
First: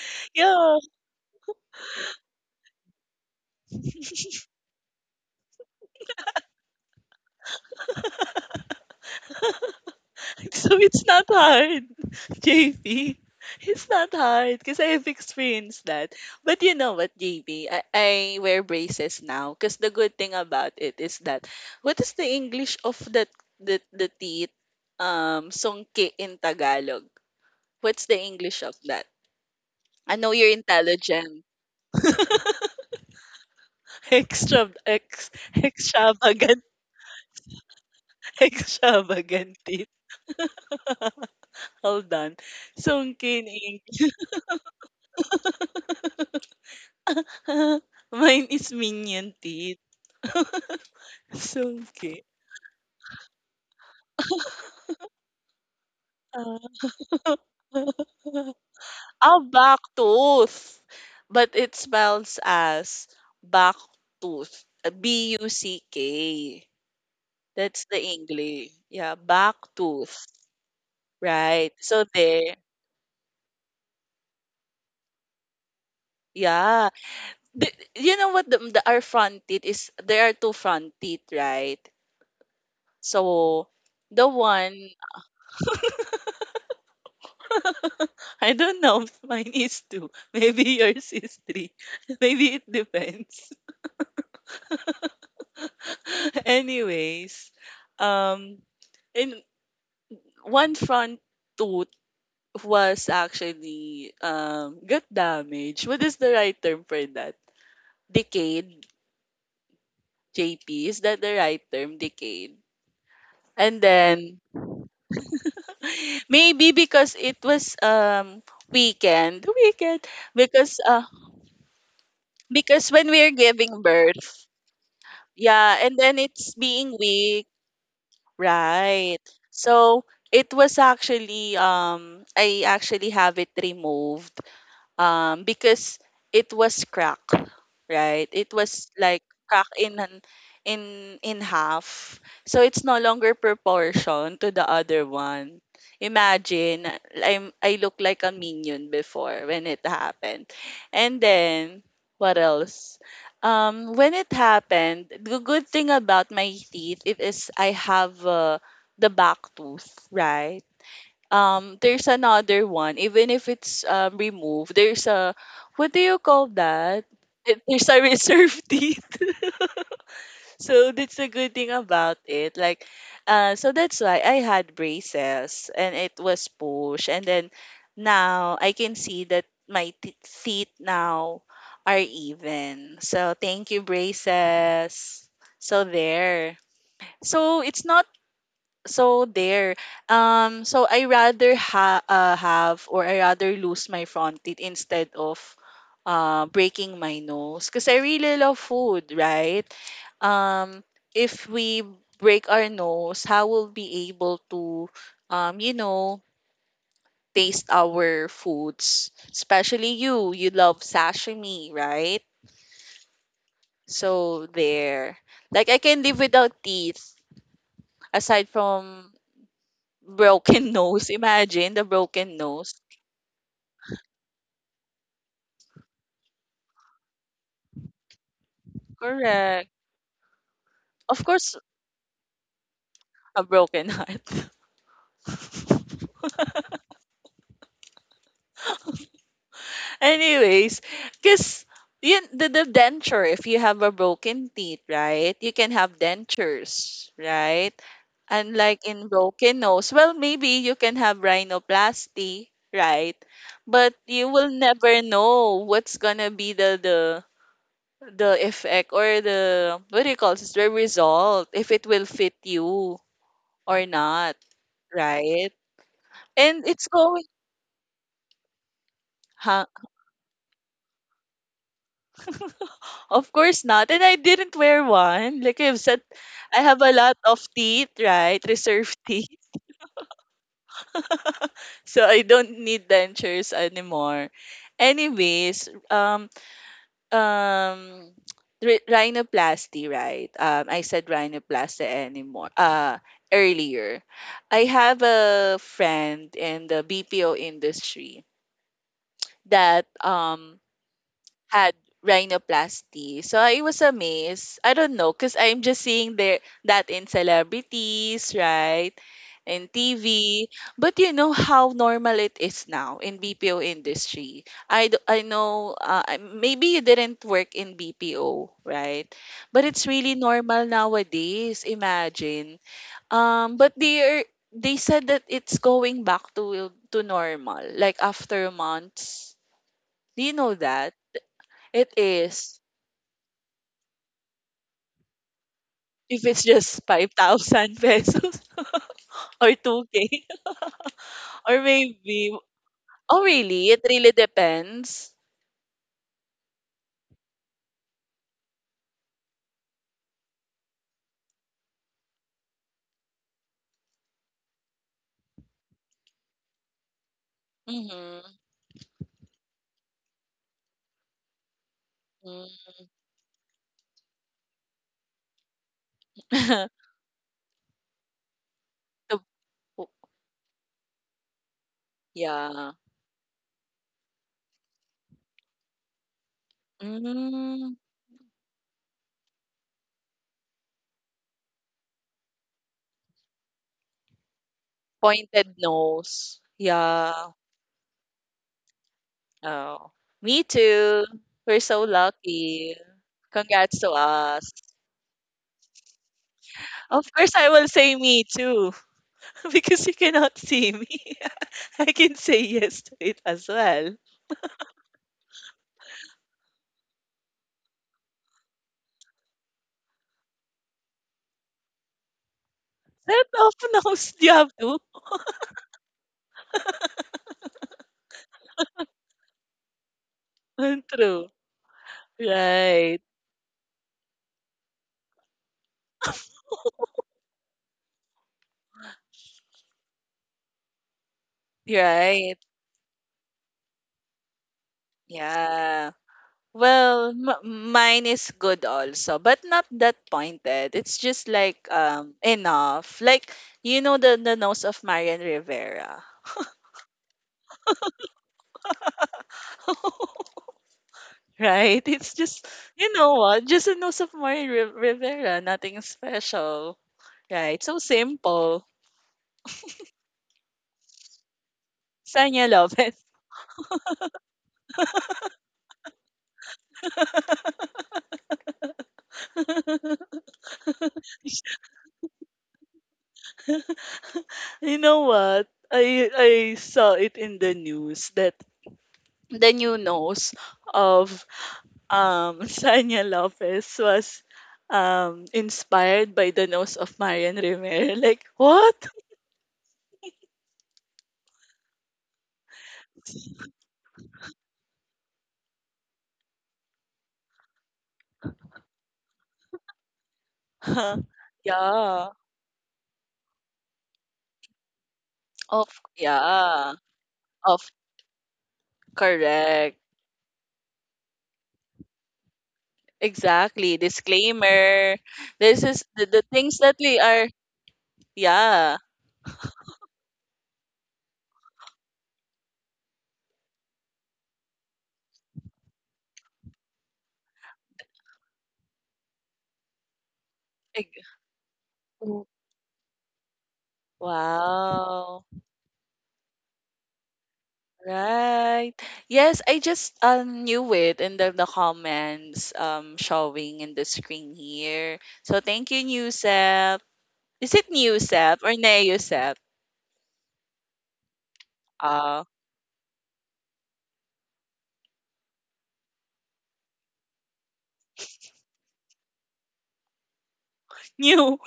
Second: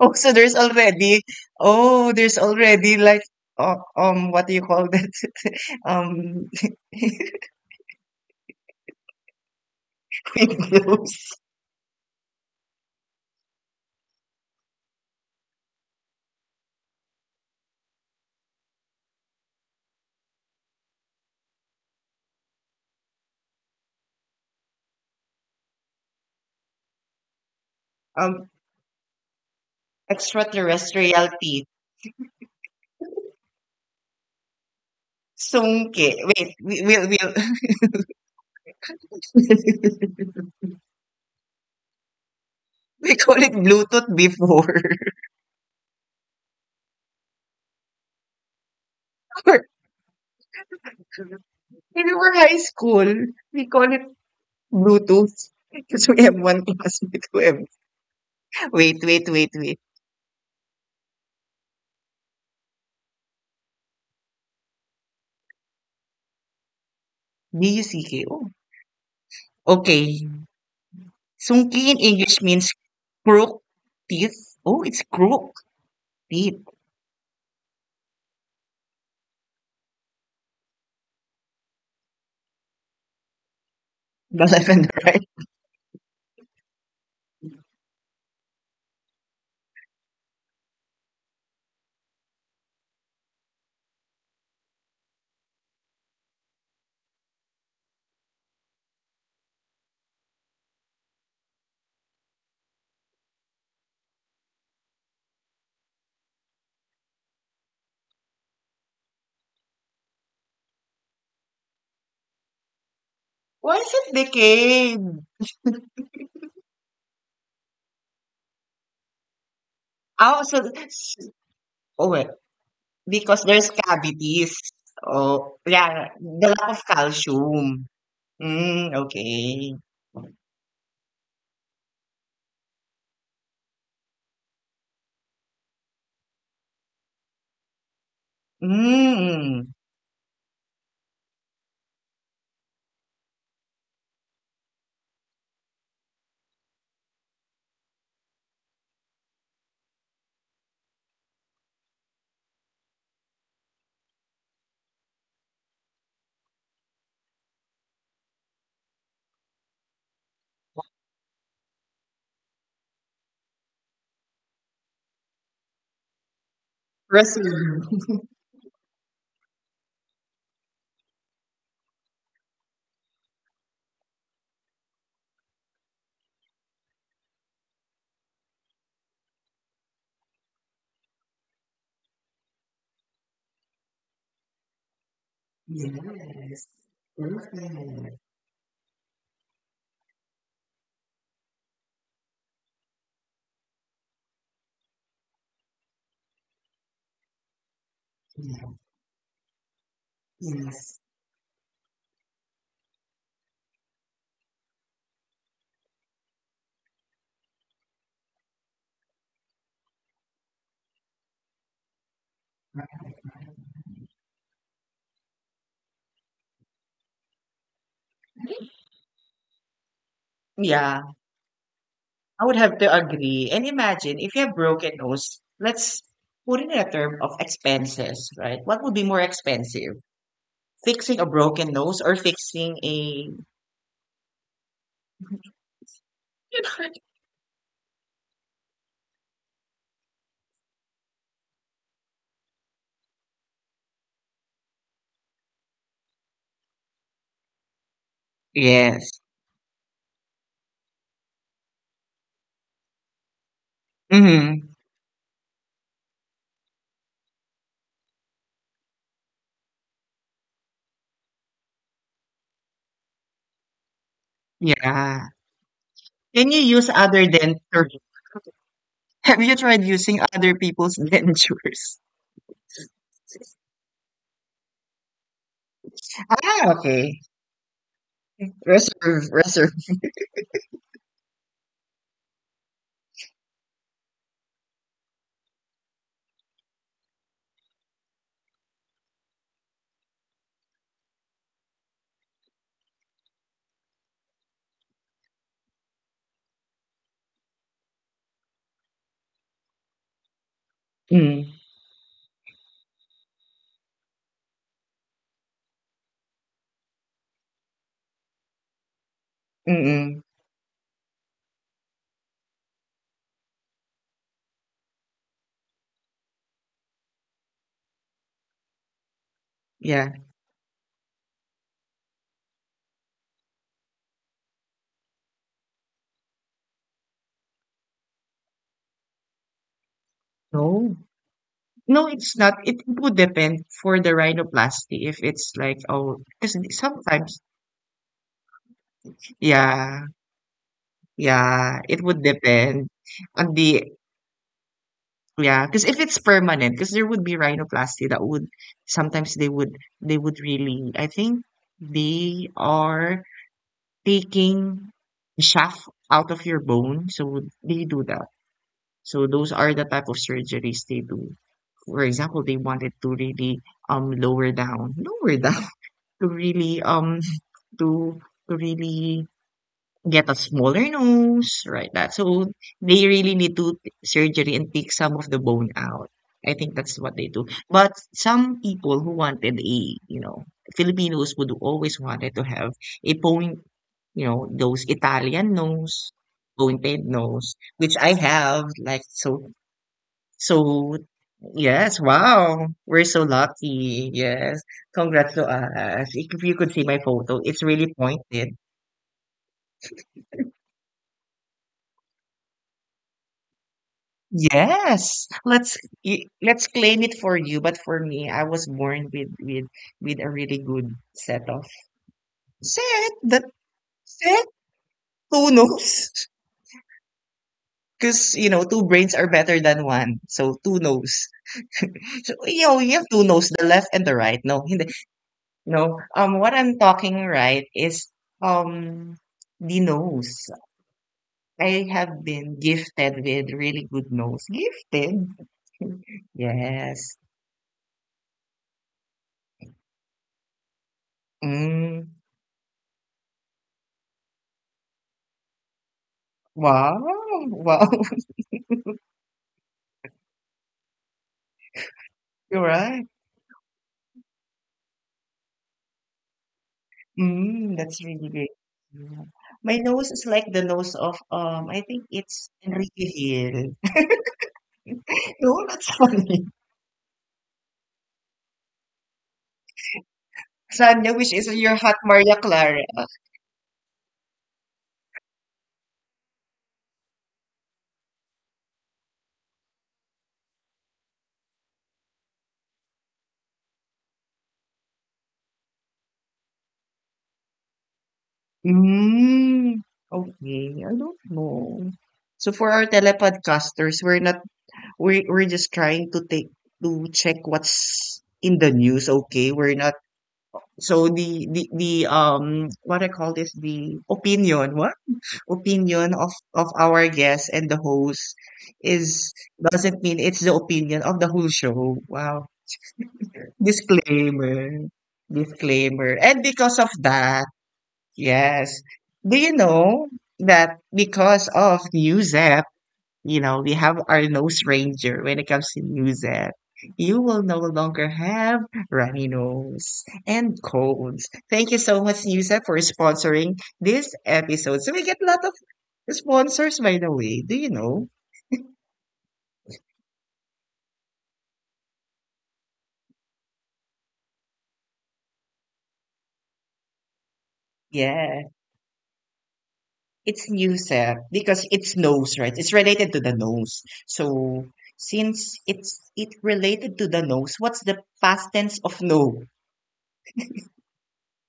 A: Oh, so there's
B: Yeah.
A: already, oh, there's already like, what do you call that? Um,
B: So it's not
A: Windows.
B: hard, JP. It's not hard because I've experienced that. But you know what, JP? I wear braces now because the good thing about it is that what is the English of the teeth? Songke in Tagalog. What's the
A: Um,
B: English of that? I know you're
A: extraterrestrial
B: intelligent.
A: teeth.
B: Extra
A: Sungke. Wait,
B: extravagant extravagant teeth. Hold on.
A: we
B: Songke
A: call
B: in
A: it Bluetooth
B: English.
A: before.
B: Mine is minion teeth. So
A: When we
B: okay.
A: were high school, we call it Bluetooth. Because we have
B: Uh,
A: one classmate who have. Wait, wait,
B: ah,
A: wait, wait.
B: back tooth. But it spells as back tooth. buck. That's the
A: duck. Oh,
B: English. Yeah, back tooth.
A: okay.
B: Right.
A: Sungki in
B: So
A: English
B: there.
A: means crook teeth. Oh, it's crook teeth.
B: Yeah. The, you know what, the our front teeth, is there are two front teeth, right? So the
A: The left and
B: one,
A: the right.
B: I don't know if mine is two. Maybe yours is three. Maybe it depends. Anyways, um, in one front tooth was actually got damaged. What is the right term for that? Decayed. JP, is that the right term? Decayed.
A: Why
B: And
A: is it
B: then
A: decayed?
B: maybe because it was weekend
A: Oh, so,
B: because uh
A: oh, well,
B: because when we're
A: because there's
B: giving birth.
A: cavities. Oh,
B: Yeah, and
A: yeah,
B: then
A: the
B: it's
A: lack of
B: being weak,
A: calcium. Mm,
B: right?
A: okay.
B: So it was actually I actually have it removed because it was cracked, right? It was like cracked
A: Mm.
B: in half, so it's no longer proportion to the other one. Imagine, I look like a minion before when it happened. And then what else? When it happened, the good thing about my teeth, it is I have the back tooth, right? There's another one, even if it's removed, there's a, what do you call that?
A: Proceed.
B: There's a reserved teeth. So that's a good thing about it. Like, so that's why I had braces and it was push. And then now I can see that teeth now are even. So thank you, braces. So there.
A: Yes.
B: So it's not,
A: Perfect.
B: so there, so I rather have, or I rather lose my front teeth instead of breaking my nose, because I really love food, right? um if we break our nose, how will be able to you know, taste our foods, especially you, you love sashimi, right? So there. Like I can live without teeth, aside from broken
A: Yes.
B: nose. Imagine the broken
A: I would
B: nose.
A: have to agree. And imagine if you have broken nose, let's put it in a term of expenses, right? What would be more
B: Correct.
A: expensive? Fixing
B: Of
A: a
B: course,
A: broken nose or fixing a.
B: a broken heart. Anyways, because you, the denture, if you have a broken teeth, right, you can have dentures, right? And like in
A: Yes.
B: broken nose, well, maybe you can have rhinoplasty, right? But you will
A: Mm-hmm.
B: never know what's gonna be the the effect, or the, what do you call this, the result, if it will fit you or not,
A: Yeah.
B: right?
A: Can you
B: And it's
A: use
B: going,
A: other denture? Have you
B: huh?
A: tried using other people's dentures?
B: Of course not. And I didn't wear one. Like I've said, I
A: Ah,
B: have a lot
A: okay.
B: of teeth, right? Reserved teeth.
A: Reserve, reserve.
B: So I don't need dentures anymore. Anyways, um, rhinoplasty, right? I said rhinoplasty anymore. Earlier, I have a friend in the BPO industry that
A: Mm,
B: had rhinoplasty. So I was amazed. I don't know, because I'm just seeing there that in celebrities, right? In TV.
A: mm-mm.
B: But you know how normal it is now in BPO industry. I know, maybe you didn't work in BPO, right? But it's
A: Yeah.
B: really normal nowadays, imagine. But they are, they said that it's going back to normal, like after months. Do you know that?
A: No.
B: It
A: No, it's not.
B: is.
A: It would depend for the rhinoplasty if it's like, oh,
B: If it's
A: because
B: just
A: sometimes
B: 5,000 pesos or
A: yeah,
B: 2K or
A: yeah, it would
B: maybe,
A: depend
B: oh,
A: on
B: really? It
A: the,
B: really depends.
A: yeah. Because if it's permanent, because there would be rhinoplasty that would sometimes they would really, I think they are taking the shaft out of your bone, so they do that.
B: Mhm.
A: So those are the type of surgeries they do. For example, they wanted to really lower down to really to to
B: The
A: really.
B: po-
A: Get a smaller nose, right, that so
B: yeah.
A: they really need to surgery and take some of the bone out. I think that's what they do.
B: Mm.
A: But some people who wanted a, Filipinos would always wanted to have a point, those Italian
B: Pointed
A: nose,
B: nose.
A: pointed
B: Yeah.
A: nose, which I have, like, so
B: Oh. Me
A: so
B: too. We're so
A: yes, wow,
B: lucky.
A: we're so
B: Congrats to
A: lucky,
B: us.
A: yes. Congrats to us. If you could see my
B: Of course,
A: photo,
B: I
A: it's
B: will
A: really
B: say me
A: pointed.
B: too, because you cannot see me. I can say yes to it as well.
A: Yes, let's let's claim it for you. But for me, I was born with a really good set of, set
B: Set
A: that
B: of nose. You
A: set
B: have to.
A: two nose, because two brains are better than one. So two nose.
B: True.
A: So you
B: Right,
A: have two nose, the left and the right. No, hindi. No. What I'm talking right is um the nose. I have
B: right.
A: been gifted with really good nose. Gifted.
B: Yeah. Well,
A: Yes.
B: mine is good also, but not that pointed. It's just like
A: Mm.
B: enough. Like, you know, the nose of Marian Rivera.
A: Wow, wow,
B: Right? It's just,
A: you're
B: you
A: right.
B: know what? Just a nose of Marian Rivera, nothing special. Right?
A: Mm,
B: So
A: that's really great.
B: simple.
A: Yeah. My nose is like the nose of, I think
B: Sanya
A: it's
B: love
A: Enrique
B: it.
A: Hill. No, that's funny. Sanya, which is your hot Maria Clara.
B: You know what? I saw it in the news that the new nose of Sanya Lopez was inspired by the nose of Marian Rivera. Like, what?
A: Mm, okay, I don't know. So for our telepodcasters, we're not, we're just trying to check what's in the news. Okay, we're not.
B: Huh.
A: So the the the
B: Yeah.
A: um what I call this, the opinion what.
B: Of,
A: Opinion of
B: yeah.
A: our guest
B: Of,
A: and the host is
B: correct.
A: doesn't mean it's the opinion of the whole show. Wow.
B: Exactly.
A: Disclaimer.
B: Disclaimer. This is
A: Disclaimer.
B: the
A: And
B: things that
A: because of
B: we are,
A: that,
B: yeah.
A: yes. Do you know that because of Newsep, we have our nose ranger when it comes to Newsep. You will no longer have runny nose and
B: Eg-
A: colds. Thank you so much, Newsep, for sponsoring this episode. So we get a
B: wow.
A: lot of sponsors, by the way, do you know?
B: Right. Yes, I just knew it in the comments showing in the screen here. So thank you, Newsel. Is it new Sep
A: Yeah,
B: or Neo Sep?
A: it's Nusep because it's
B: Uh,
A: nose, right? It's related to the nose. So since it related to the nose, what's the past tense of no?
B: New.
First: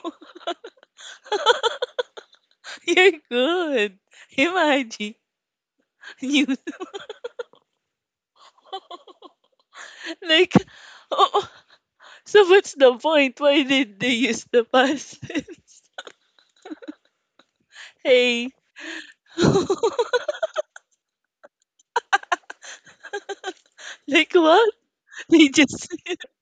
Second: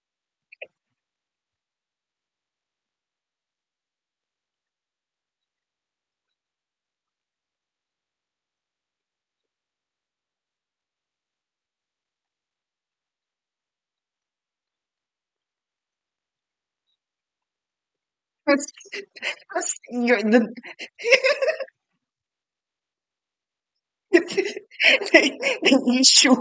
B: You're good. Imagine. New. Like, oh, so what's the point? Why did they use the past tense? Hey.
A: That's, that's your, the,
B: Like what? They just
A: the issue,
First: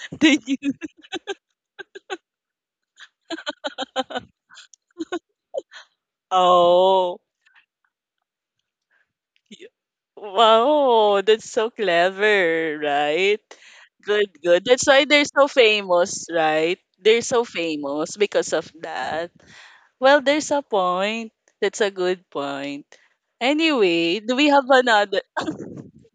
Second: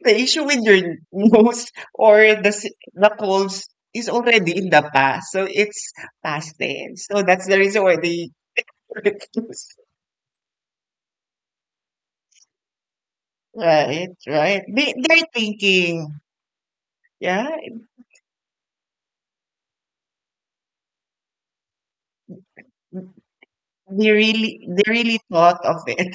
B: they
A: with
B: use,
A: your nose, or the colds, is already in the past, so it's past tense.
B: oh.
A: So that's the reason why they
B: Y-
A: refuse.
B: wow, that's so clever, right?
A: Right,
B: Good,
A: right.
B: good. That's why they're
A: They're
B: so
A: thinking,
B: famous, right? They're so
A: yeah,
B: famous because of that. Well, there's a point. That's a good point. Anyway, do we have
A: they really
B: another?
A: thought of it.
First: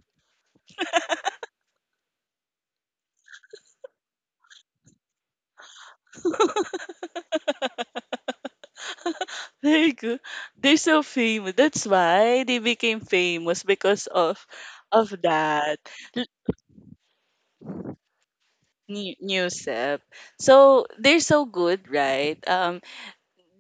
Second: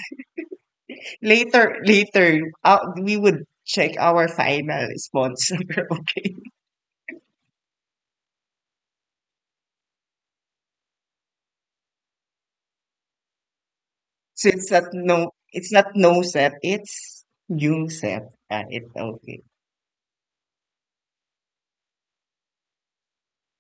A: Later, we would check our final sponsor. Okay,
B: There you go. They're so famous. That's why they became famous because of
A: so it's not no, it's
B: that
A: not no
B: l-
A: set, it's new set, right?
B: new
A: Okay.
B: newsep. So they're so good, right?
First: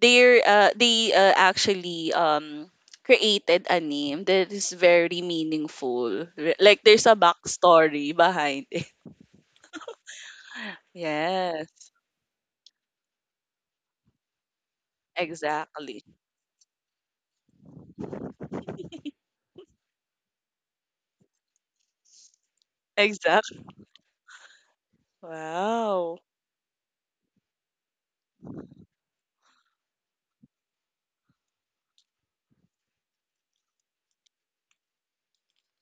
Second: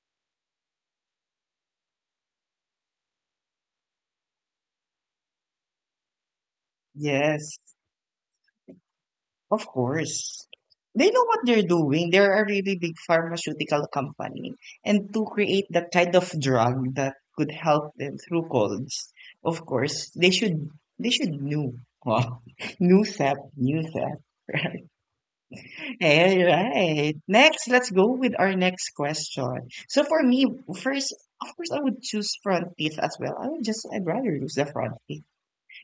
B: They're they actually created a name that is very meaningful. Like there's a
A: Yes,
B: backstory behind it.
A: of course they know what they're
B: Yes,
A: doing. They're a really big pharmaceutical company, and to create that
B: exactly,
A: kind of drug that could help them through colds, of course they should know. Wow. New set,
B: exactly.
A: new set.
B: Wow.
A: All right. Next, let's go with our next question. So for me, first, of course, I would choose front teeth as well. I'd rather lose the front teeth.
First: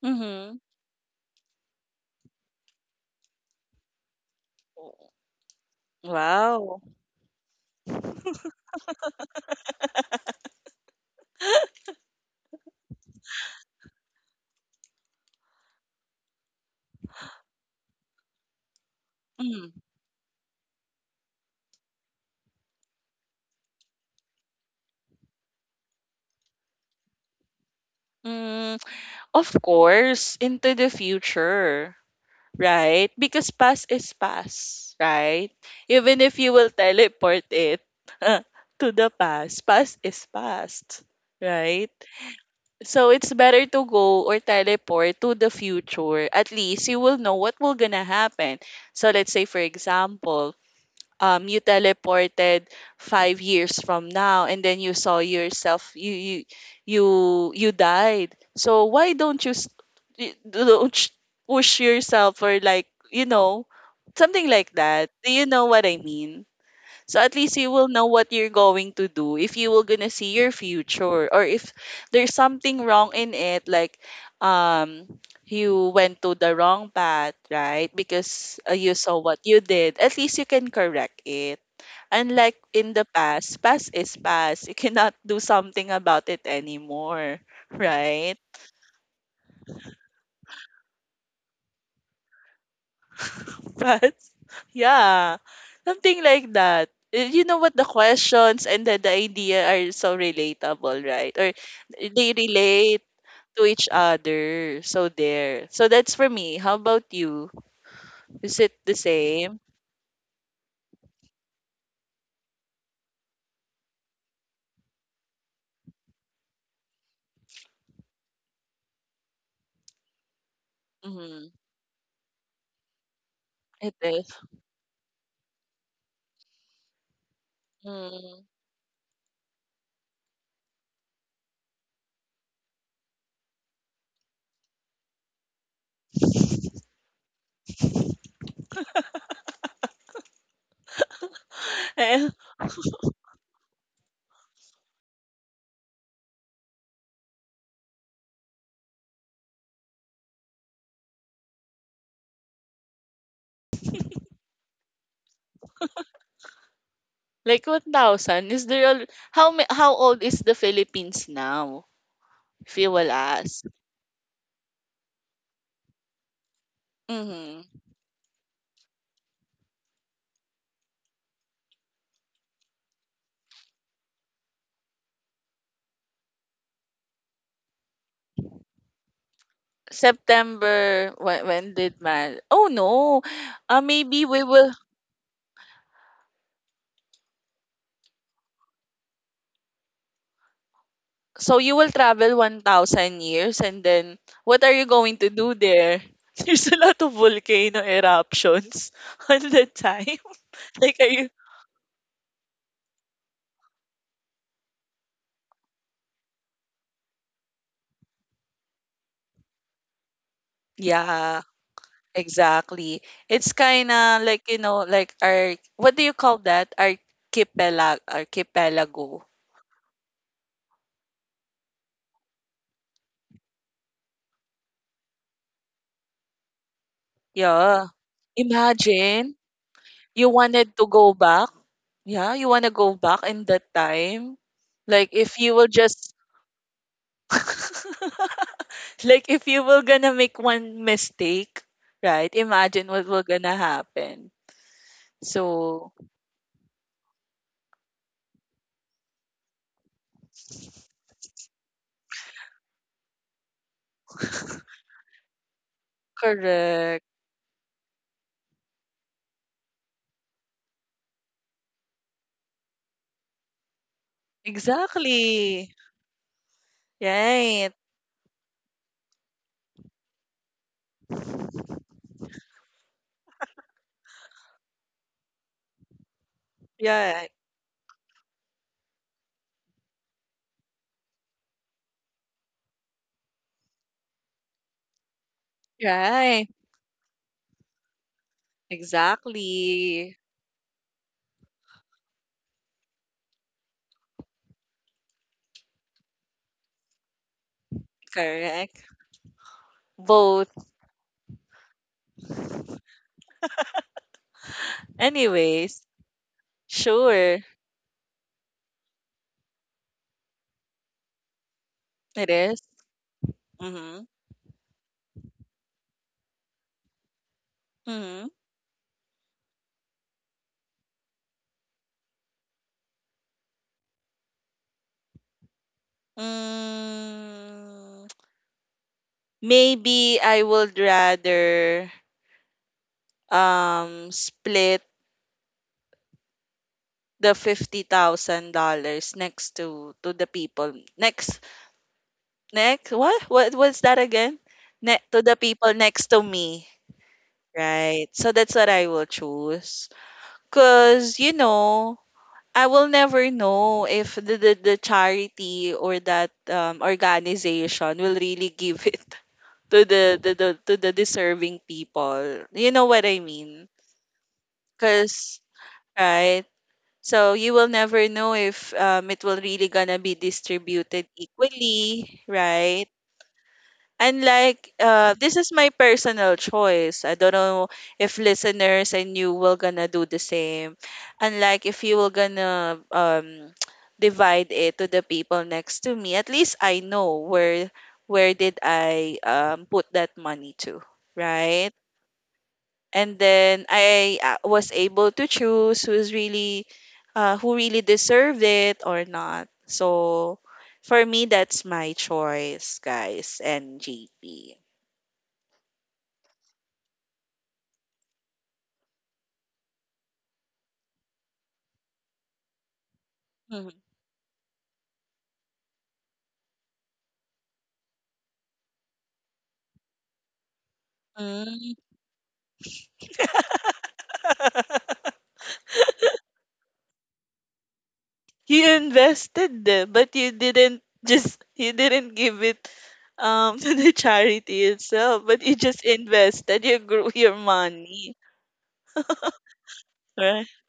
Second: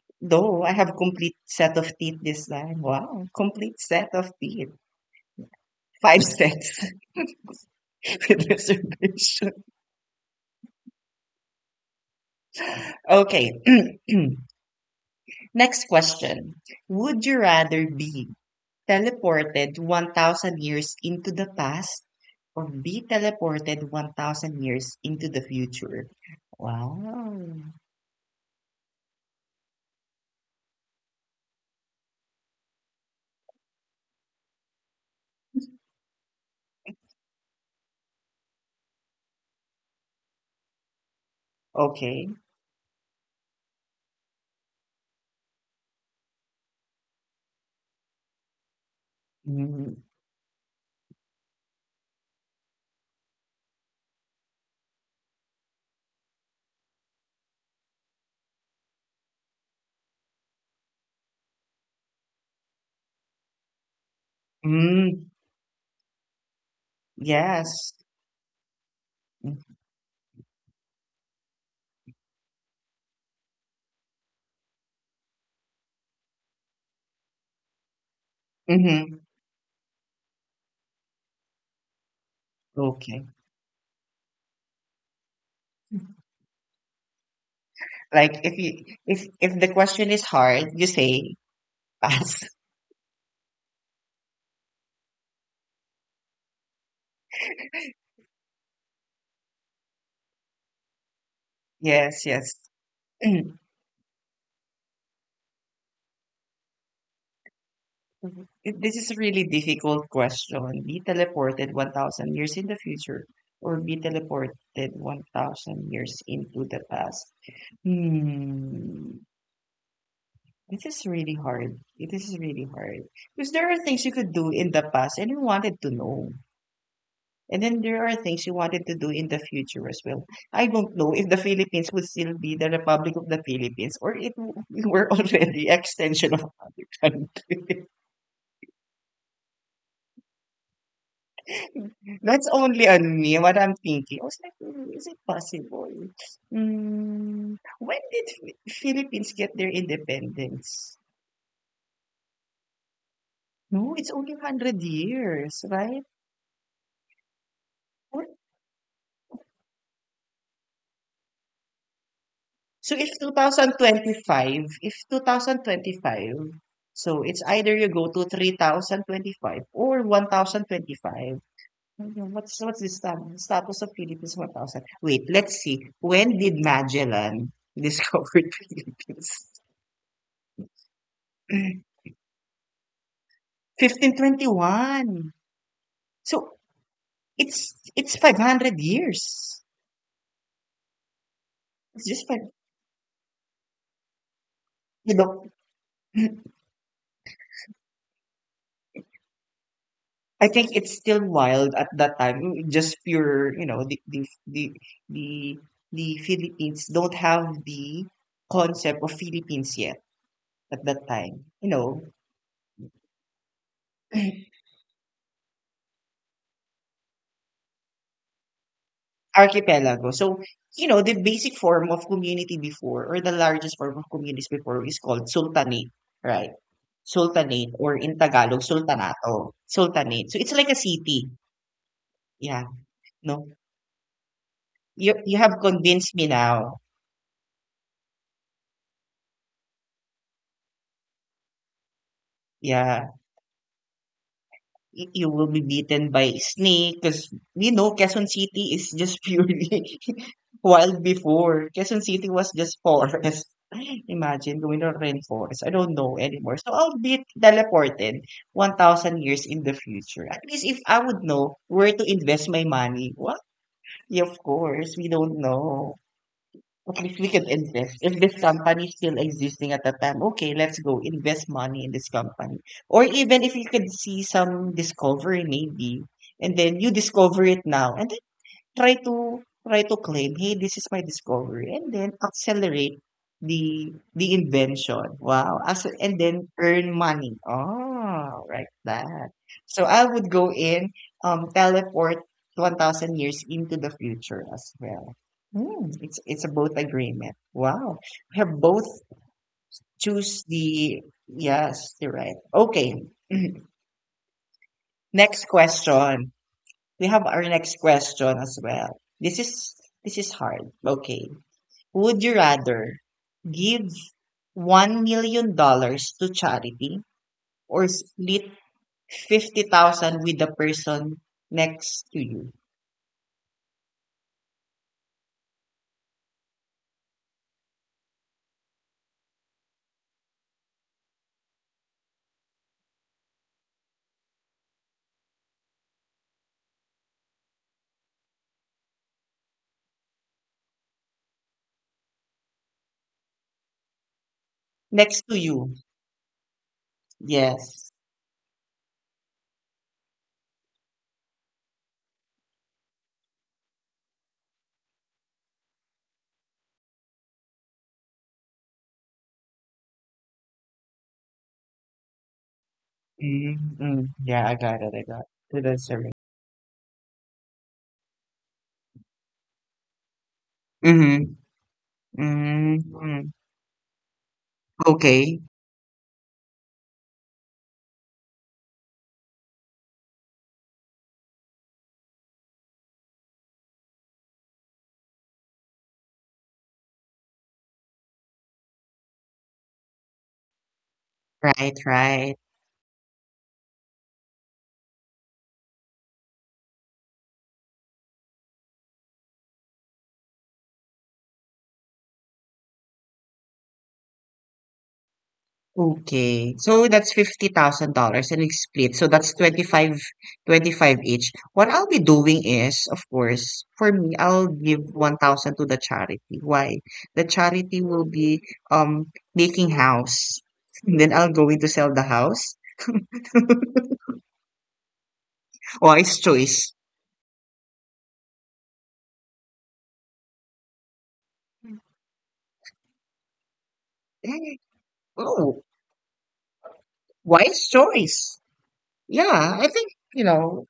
B: Mhm.
A: Though I have complete set of teeth this time. Wow, complete set of teeth.
B: Oh,
A: Five
B: wow.
A: sets with reservation. Okay. Next question. Would you rather be
B: Mm.
A: teleported 1,000 years into the past or be teleported 1,000 years into the future? Wow.
B: Mm, of course, into the future, right? Because past is past, right? Even if you will teleport it to the past, past is past, right?
A: Okay.
B: So it's better to go or teleport to the future. At least you will know what will gonna happen. So let's say, for
A: Mm,
B: example, you teleported 5 years from now and then you saw yourself, you you died. So why don't you s- y- don't sh- push yourself, or like, you know, something like that. Do
A: mm,
B: you know what I mean? So at least you will
A: yes.
B: know what you're going to do if you will gonna see your future, or if there's something wrong in it, like um you went to the wrong path, right? Because you
A: Mm-hmm.
B: saw what you did. At least you can correct it. Unlike in the
A: Okay.
B: past, past is past. You cannot do something about it anymore, right?
A: Like if you if the question is hard, you say pass.
B: But yeah, something like that. Eh, you know what, the questions and the idea are so relatable, right? Or
A: Yes,
B: they
A: yes.
B: relate to each other. So there. So that's for me. How about you? Is it the
A: This is a really
B: same?
A: difficult question. Be teleported 1,000 years in the future or be teleported 1,000 years into the past. Hmm, this is really
B: Mm-hmm.
A: hard. It is really hard. Because there are
B: It
A: things you
B: is.
A: could do in the past and you wanted to know. And then there are
B: Mm.
A: things you wanted to do in the future as well. I don't know if the Philippines would still be the Republic of the Philippines or we were already extension of other country.
B: Eh,
A: That's only on me, what I'm thinking. I was like, "Hmm, is it possible? When did Philippines get their independence? No, it's only 100 years, right?
B: like 1,000? Is there how old is the Philippines now? If you
A: So
B: will
A: if
B: ask.
A: 2025, if 2025, so it's
B: Mm-hmm.
A: either you go to 3025 or 1025. Mhm. What's the status of Philippines 1000? Wait, let's see. When did Magellan discover Philippines?
B: September when did man? Oh no. Maybe we will,
A: 1521. So it's 500 years.
B: so you will
A: It's just
B: travel
A: five,
B: 1,000 years and then what are you
A: you
B: going to
A: know,
B: do there? There's a lot of volcano eruptions on the time.
A: I think
B: Like
A: it's
B: are you,
A: still wild at that time. Just pure, the, the Philippines don't have the concept of Philippines yet at that
B: yeah,
A: time.
B: exactly. It's kinda like, you know, like our, what do you call that? Archipelago.
A: Archipelago. So, the basic form of community before, or the largest form of communities before, is called sultanate, right? Sultanate,
B: Yeah.
A: or in Tagalog,
B: Imagine
A: sultanato,
B: you
A: sultanate. So it's like
B: wanted
A: a
B: to go
A: city.
B: back. Yeah, you
A: Yeah.
B: wanna go back in
A: No,
B: that time. Like
A: you
B: if
A: you
B: you
A: have
B: will just
A: convinced me now.
B: like if you were gonna make one mistake, right? Imagine what
A: Yeah.
B: will gonna happen.
A: Y You will be
B: So
A: beaten by snake, 'cause Quezon City is just purely wild before. Quezon City was just forest. Imagine going to rainforest. I don't know anymore. So I'll
B: correct.
A: be teleported 1,000 years in the future. At least if I would know where to invest my money. What? Yeah, of course, we don't
B: Exactly.
A: know. At least we can
B: Right.
A: invest. If this company is still existing at the time, okay, let's go invest money in this company. Or even if you could see some discovery, maybe, and then you
B: Yeah.
A: discover it now, and Try to try to claim, "Hey, this is my discovery," and then accelerate the invention. Wow, as and
B: Right.
A: then earn money. Oh, right that. So I
B: Exactly.
A: would go in, teleport 1,000 years into the future as well. Hmm, it's a both agreement. Wow, we have
B: Correct.
A: both choose
B: Both.
A: the yes. You're right. Okay, next
B: Anyways,
A: question. We have
B: sure.
A: our next question as well. This is hard. Okay. Would
B: It
A: you
B: is.
A: rather give
B: Mm-hmm.
A: $1 million to charity or
B: Mm-hmm.
A: split 50,000 with the person next to you?
B: Mm, maybe I would rather split the $50,000 next to the people next what was that again? To
A: Next
B: the
A: to
B: people
A: you.
B: next to me,
A: Yes.
B: right? So that's what I will choose. Cause you know, I will never know if the charity or that organization will really give it to the deserving people. You know what I mean?
A: Mm-hmm. Yeah, I got it. I got
B: Cause
A: it. That's a
B: right So you will never know if it will really gonna be distributed
A: Mm-hmm.
B: equally, right?
A: Mm-hmm.
B: And like this
A: Okay.
B: is my personal choice. I don't know if listeners and you will gonna do the same. And like if you will gonna divide it to the people next to me, at least I know where did I put that money to, right?
A: Right, right.
B: And then I was able to choose who's really who really deserved it or not. So for me, that's my choice, guys, and JP.
A: Okay. So that's $50,000 and it's split. So that's 25, 25 each. What I'll be doing is, of course,
B: Mhm.
A: for me, I'll give 1,000 to the charity. Why? The charity will be making house. And then I'll go in to sell the house. Wise choice.
B: You invested the, but you didn't give it to the
A: Eh,
B: charity itself, but you
A: oh,
B: just invested, you grew your
A: wise
B: money,
A: choice. Yeah, I think, you
B: right?
A: know,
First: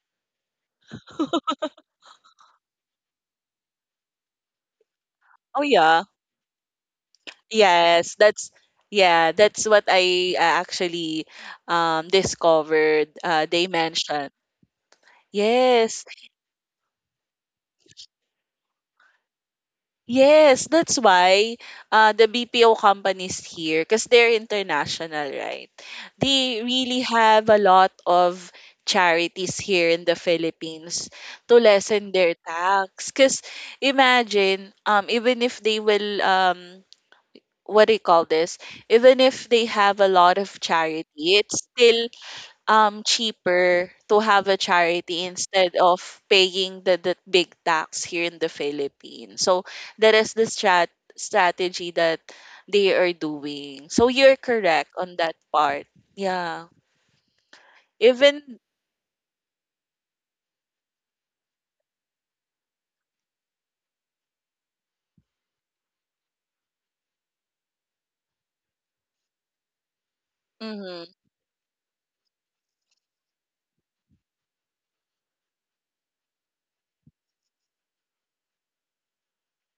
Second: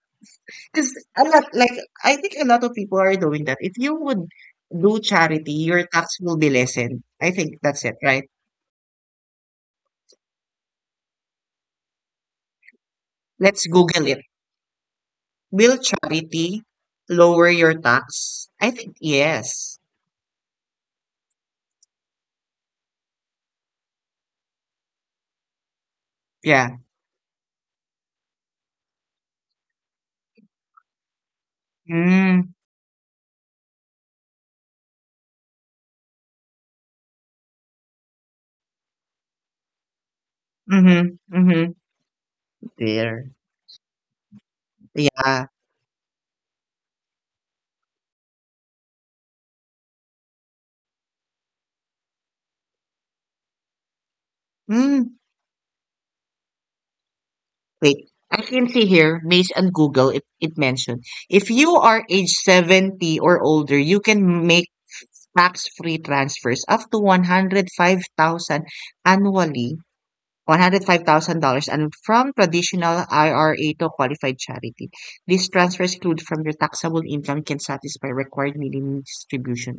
A: because a lot, like, I think a lot of people are doing that. If you would do charity,
B: Oh
A: your
B: yeah.
A: tax will be lessened. I think that's it,
B: Yes,
A: right?
B: that's, yeah, that's what I actually discovered. They
A: Let's Google it.
B: mentioned.
A: Will
B: Yes,
A: charity lower your tax? I think yes.
B: yes, that's why the BPO companies here, because they're international, right? They
A: Yeah.
B: really have a lot of charities here in the Philippines to lessen their
A: Mm,
B: tax. Because imagine, even if they will what do you call this? Even if they have a lot of
A: mm-hmm,
B: charity, it's
A: mm-hmm.
B: still
A: There.
B: cheaper to have a charity
A: Yeah.
B: instead of paying the big tax here in the Philippines. So that is the strategy that they are doing. So you're correct
A: Mm,
B: on that part. Yeah.
A: wait. I
B: Even
A: can see here, based on Google, it mentioned if you are age 70 or older, you can make tax free transfers up to 105,000 annually,
B: mhm,
A: $105,000, and from traditional IRA to qualified charity. These transfers include from your taxable income can satisfy required minimum distribution.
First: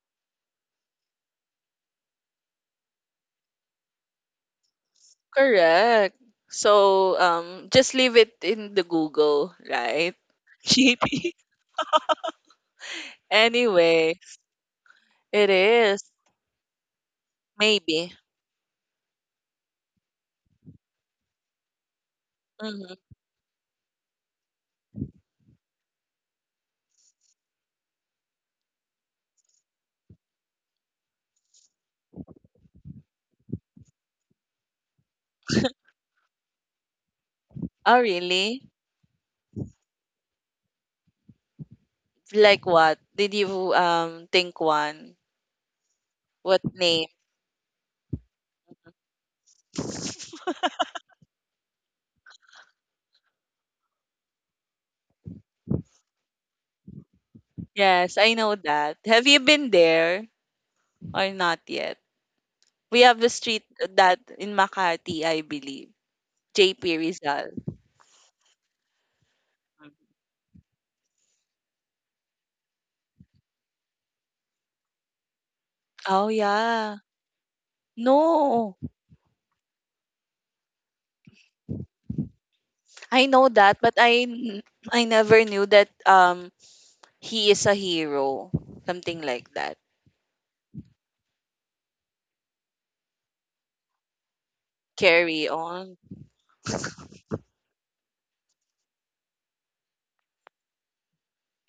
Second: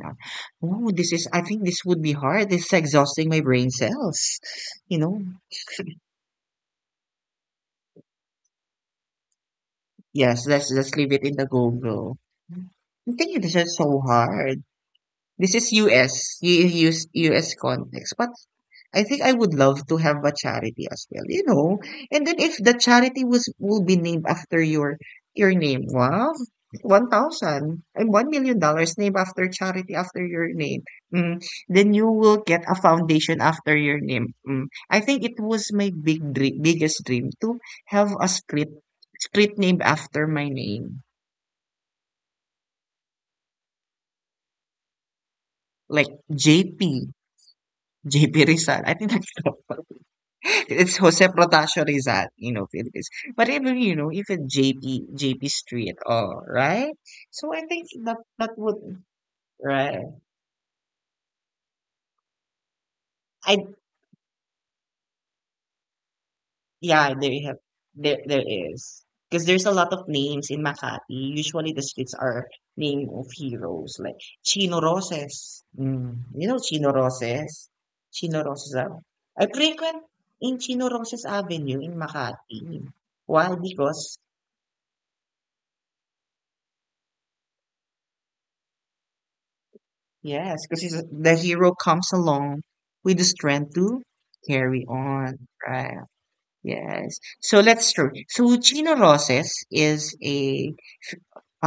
A: Oh, this is, I think this would be hard. This is exhausting my brain cells. You know,
B: correct. So just leave it in the Google, right?
A: yes, let's leave it
B: GP.
A: in the Google. I think it is just so
B: Anyway,
A: hard.
B: it
A: This is
B: is
A: US
B: maybe.
A: context. But I think I would love to have a charity as well. And then if the
B: Mhm.
A: charity was will be named after your name, wow, one thousand and one million dollars named after charity after your name. Mm, then you will get a foundation after your name. Mm. I think it was my big dream, biggest dream to
B: Oh
A: have a
B: really?
A: street named after my name,
B: Like what? Did you think one?
A: like
B: What name?
A: JP, JP Rizal. I think that's It's Jose Protasio Rizal, you know, Philippines. But even JP, JP Street, all right. So I think that
B: Yes, I
A: that
B: know that.
A: would,
B: Have you been
A: right.
B: there or not yet? We have a street
A: I,
B: that in Makati, I believe. JP
A: yeah, there
B: Rizal.
A: you have, there is. Because there's a lot of names in Makati. Usually the streets are named of heroes, like Chino Roses. Mm,
B: Oh
A: you know Chino
B: yeah.
A: Roses? Chino
B: No.
A: Roses, ah. I frequent in Chino Roses Avenue in Makati.
B: I know
A: Why?
B: that, but
A: Because
B: I never knew that he is a hero. Something like that.
A: Yes, because the hero comes along with the strength to carry
B: Carry
A: on.
B: on.
A: Right. Yes. So let's true. So Chino Roses is a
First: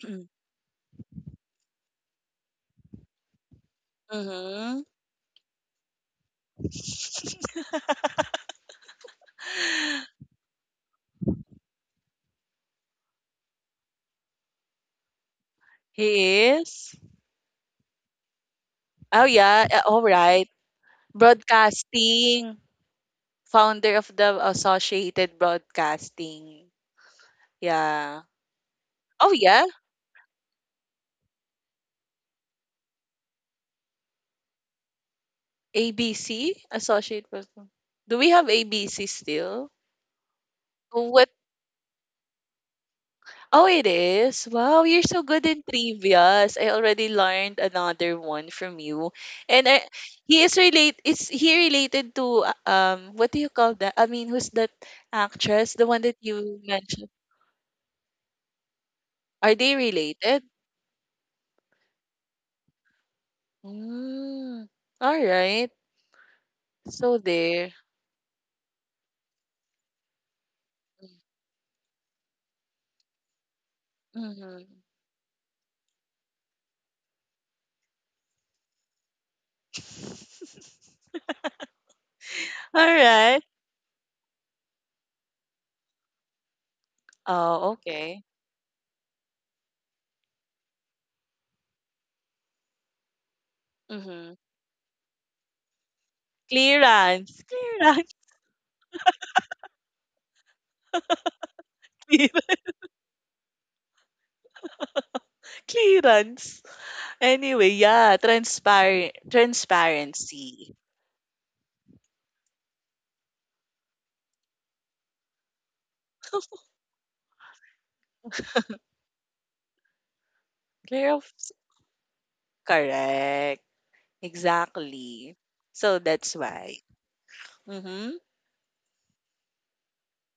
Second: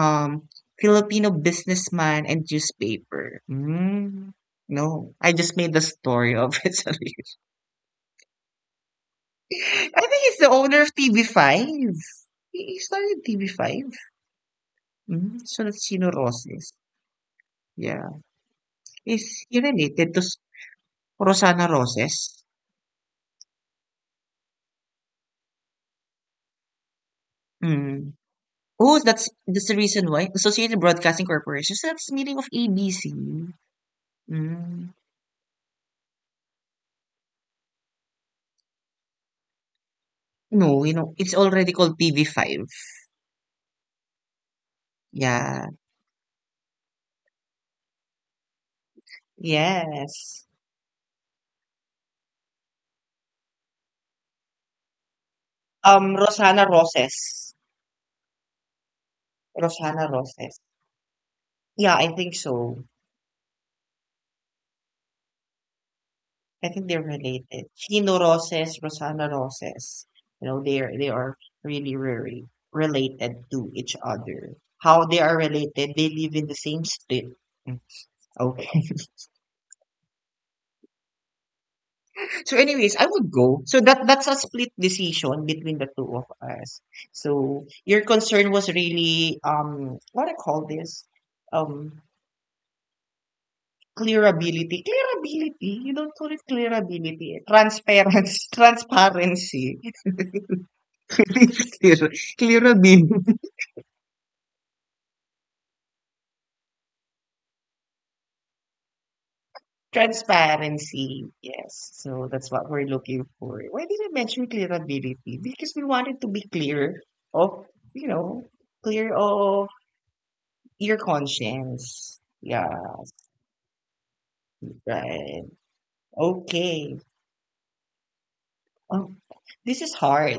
A: Filipino businessman and newspaper.
B: Mm-hmm.
A: No, I just made the story of it. Sorry. I think he's the owner of TV5. He started TV5. So that's Chino
B: He
A: Roses.
B: is.
A: Yeah.
B: Oh
A: Is he
B: yeah, all
A: related to
B: right.
A: Rosana Roses?
B: Broadcasting. Founder of the Associated Broadcasting.
A: Mm.
B: Yeah.
A: Oh, that's
B: Oh, yeah.
A: that's the reason why Associated Broadcasting Corporation. So that's meaning of ABC. Mm.
B: ABC, associate program. Do we have ABC still?
A: No, you
B: Oh,
A: know,
B: what?
A: it's already called TV5.
B: Oh, it is. Wow, you're so good in
A: Yeah.
B: trivias. I already learned another one from you. And I, he
A: Yes.
B: is relate. Is he related to What do you call that? I mean, who's that actress? The one that you
A: Rosana
B: mentioned.
A: Roses.
B: Are they
A: Rosana
B: related?
A: Roses. Yeah, I think so.
B: Mm, all right.
A: I think they're
B: So
A: related.
B: there.
A: Chino Roses, Rosana Roses. They are really really related to each other.
B: Mm-hmm.
A: How they are related? They live in the same state. Mm, Okay. So,
B: All
A: anyways, I would
B: right.
A: go. So that's a split decision between the two of us. So
B: Oh,
A: your
B: okay.
A: concern was really what I call this um
B: Mm-hmm.
A: clearability. Clearability. You don't call it clearability.
B: Clearance,
A: Transparency. Transparency. Clear,
B: clear-
A: clearability.
B: clearance. Anyway, yeah, transparency.
A: Transparency. Yes. So that's what we're looking for. Why did I mention clearability? Because we wanted to be clear of you know of your
B: Clear of,
A: conscience. Yeah,
B: correct. Exactly.
A: right.
B: So that's why.
A: Okay.
B: Mm-hmm.
A: Oh, this is hard.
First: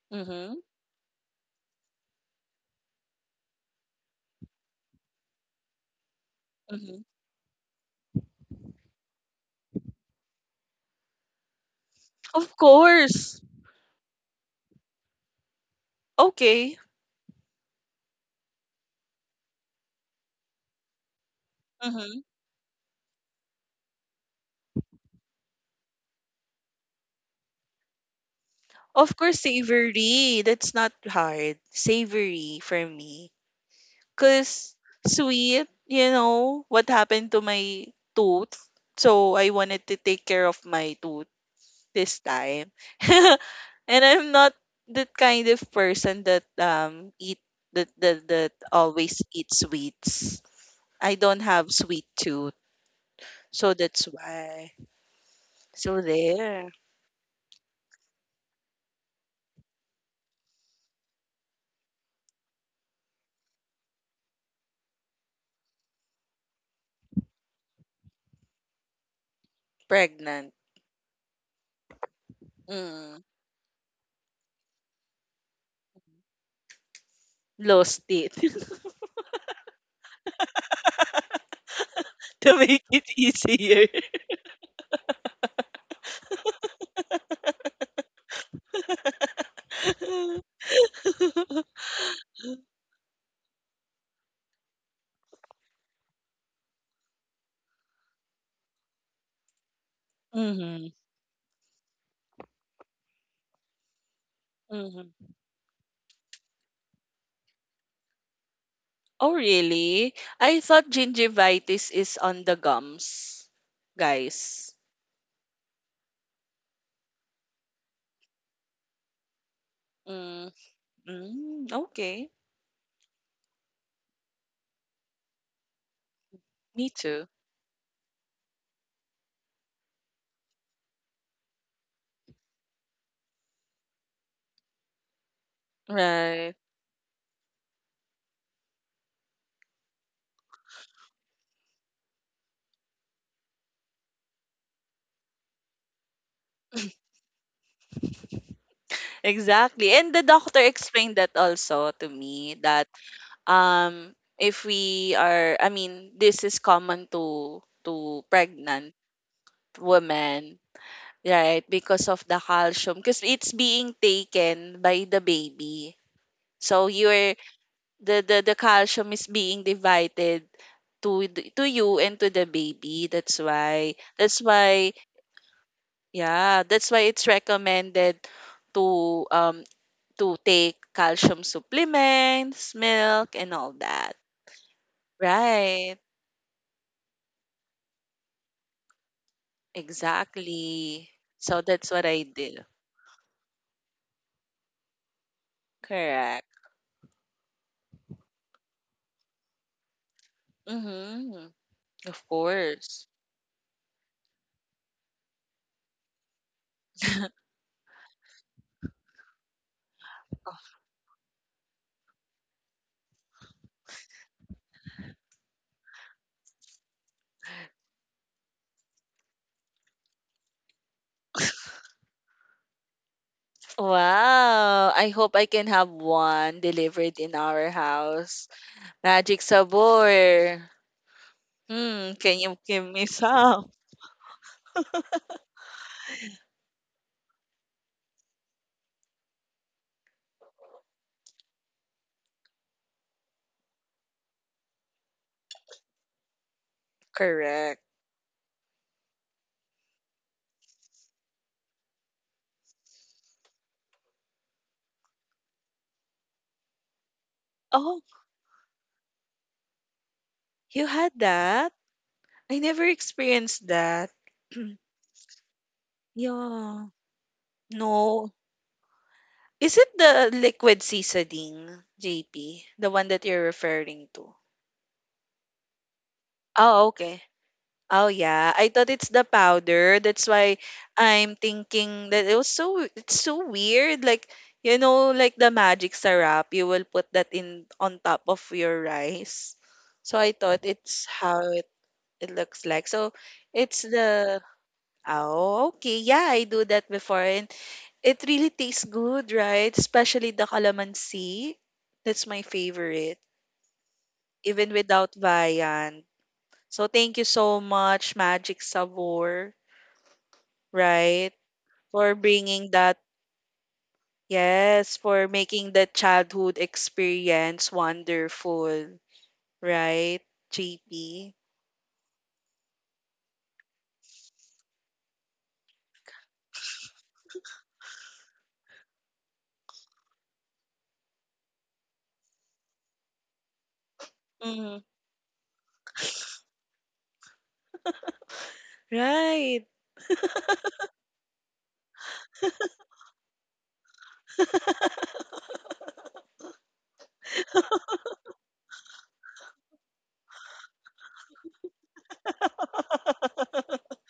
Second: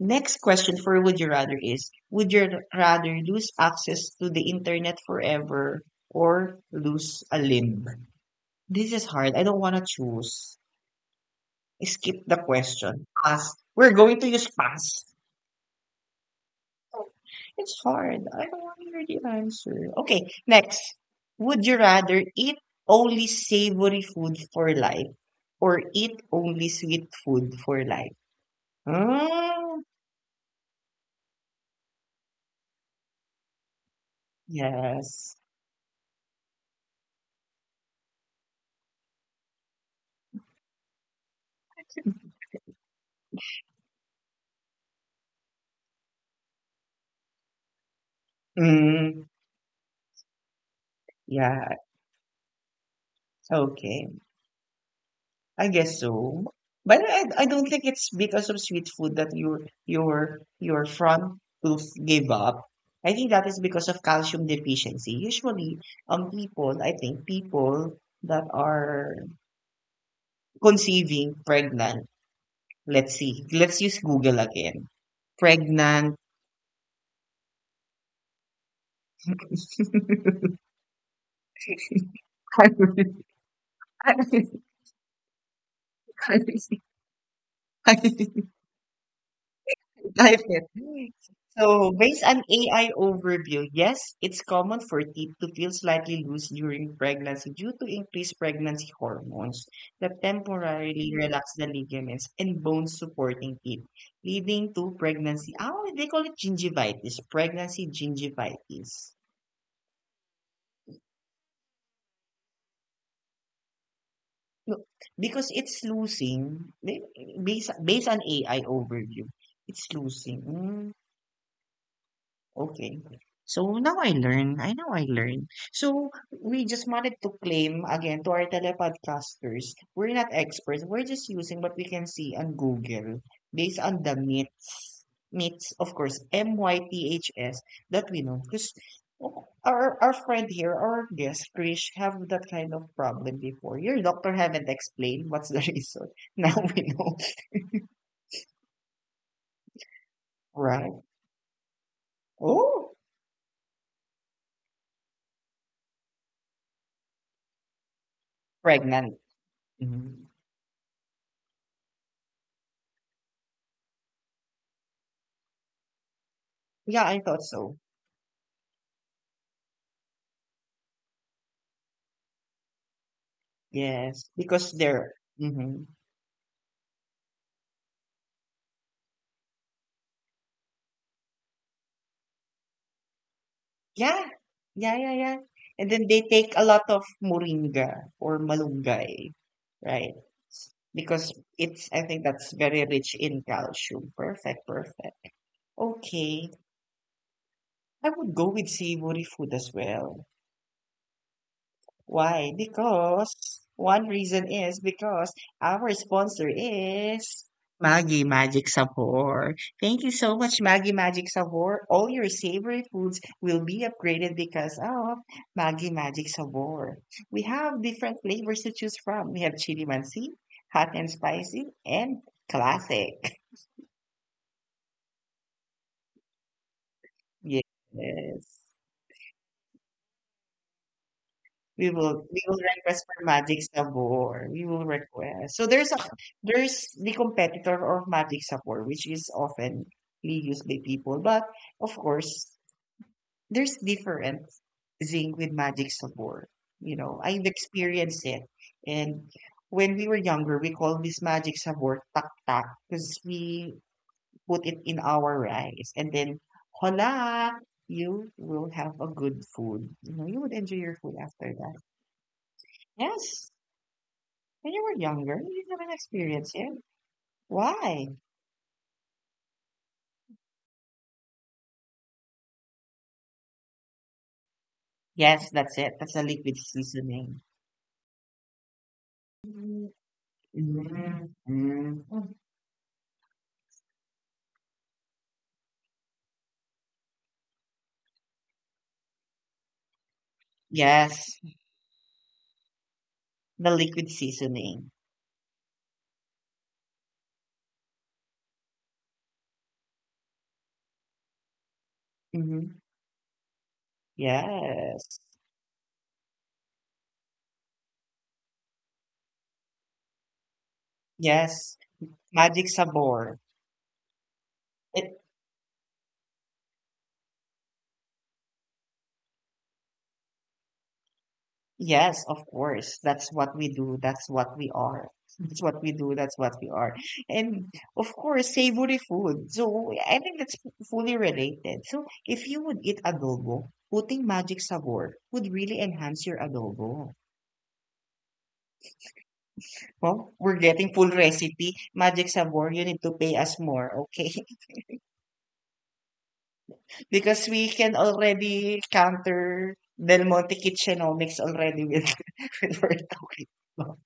A: Next
B: Mm-hmm.
A: question for would you rather is would you rather lose access to the internet forever or
B: Mm-hmm.
A: lose a limb? This is hard. I don't want to choose. Skip the
B: Of
A: question.
B: course.
A: Pass. We're going to use pass.
B: Okay.
A: It's hard. I don't want to hear the answer. Okay, next. Would you
B: Mm-hmm.
A: rather eat only savory food for life or eat only sweet food for life?
B: Of course,
A: Mm,
B: savory. That's not hard. Savory for me. Because
A: yes.
B: sweet, you know, what happened to my tooth. So I wanted to take care of my tooth this time. And I'm not the kind of person that eat that always
A: Mm,
B: eat sweets. I don't have
A: yeah.
B: sweet tooth, so that's
A: Okay.
B: why.
A: I
B: So
A: guess so.
B: there,
A: But I don't think it's because of sweet food that your front tooth gave up. I think that is because of calcium deficiency. Usually, people, I think people that are
B: pregnant,
A: Conceiving pregnant. Let's
B: mm,
A: see. Let's use Google again. Pregnant.
B: lost it to
A: I
B: make
A: will-
B: it easier.
A: I will- I will- I will type it. So, based on AI overview, yes, it's common for teeth to feel slightly loose during pregnancy due to increased pregnancy hormones that
B: Mm-hmm.
A: temporarily relax the ligaments and bones supporting teeth, leading to
B: Mm-hmm.
A: pregnancy. Oh, they call it gingivitis, pregnancy gingivitis.
B: Oh really? I thought gingivitis is on the gums, guys.
A: No, because it's losing, based on AI overview, it's losing.
B: Mm,
A: Hmm.
B: hmm. Okay.
A: Okay. So now I learn. I know I learn. So we
B: Me
A: just wanted
B: too.
A: to claim again to our telepodcasters, we're not experts. We're just using what we can see on Google based on the myths, myths, of course,
B: Right.
A: myths that we know. Because our friend here, our guest, Krish, have that kind of problem before. Your doctor haven't explained what's the reason. Now we know.
B: Exactly. And the doctor
A: Right.
B: explained that also to me that
A: Oh,
B: um if we are, I mean this is common to pregnant
A: pregnant. Mhm.
B: women, right? Because of the calcium, because it's being taken by the baby. So
A: Yeah, I
B: you're
A: thought so.
B: the the calcium is being divided to to you and to the baby. That's why,
A: Yes,
B: that's
A: because
B: why,
A: they're mhm.
B: yeah, that's why it's recommended to um to take calcium supplements, milk, and all that.
A: Yeah. Yeah, yeah, yeah. And
B: Right.
A: then they take a lot of moringa or malunggay, right?
B: Exactly.
A: Because
B: So
A: it's,
B: that's what
A: I
B: I
A: think that's
B: do.
A: very rich in calcium. Perfect, perfect.
B: Correct.
A: Okay. I would go with savory food as well.
B: Mm-hmm. Of
A: Why?
B: course.
A: Because one reason is because our sponsor is Maggie Magic Sabor. Thank you so much, Maggie Magic Sabor. All your savory foods will be upgraded because of Maggie Magic Sabor. We have different flavors to choose from. We have chili mansi, hot and spicy, and classic.
B: Wow. I hope I can have one delivered in our house.
A: Yes.
B: Magic Sabor.
A: We
B: Hmm.
A: will
B: Can
A: we
B: you
A: will
B: give me
A: request for Magic
B: some?
A: Sabor. We will request. So there's the competitor of Magic Sabor, which is often used by people. But of course, there's different zinc with Magic Sabor. You know, I've
B: Correct.
A: experienced it. And when we were younger, we call this Magic Sabor tak tak because we put it in our rice. And then, hola,
B: Oh,
A: you will have a good food. You know, you would enjoy
B: you
A: your
B: had
A: food after
B: that?
A: that.
B: I never
A: Yes.
B: experienced that.
A: When you were younger, you haven't experienced it.
B: Yeah.
A: Why?
B: No. Is it the liquid seasoning, JP? The one that you're referring to?
A: Yes, that's it. That's the liquid
B: Oh, okay.
A: seasoning.
B: Oh yeah, I thought it's the
A: Mm,
B: powder. That's why I'm thinking that
A: mm.
B: it was so it's so weird. Like, you know, like the magic syrup, you will put that in on top of your rice. So I thought it's
A: Yes,
B: how it, it looks like. So
A: the
B: it's
A: liquid
B: the,
A: seasoning.
B: oh okay, yeah, I do that before. And it really tastes good, right? Especially the calamansi. That's my
A: Hmm,
B: favorite, even without
A: yes,
B: viand. So thank you so much, Magic Savor, right?
A: yes,
B: For bringing
A: magic
B: that,
A: sabor.
B: yes,
A: It
B: for making the childhood experience wonderful, right? JP.
A: Yes, of course. That's what we do. That's what we are. That's what we do. That's what we are. And of course, savory food. So I think that's fully related. So if you would eat adobo, putting magic
B: Mm,
A: sabor would really enhance your adobo.
B: right.
A: Well, we're getting full recipe. Magic sabor, you need to pay us more, okay? Because we can already counter Del Monte Kitchenomics already with, with what we're talking about.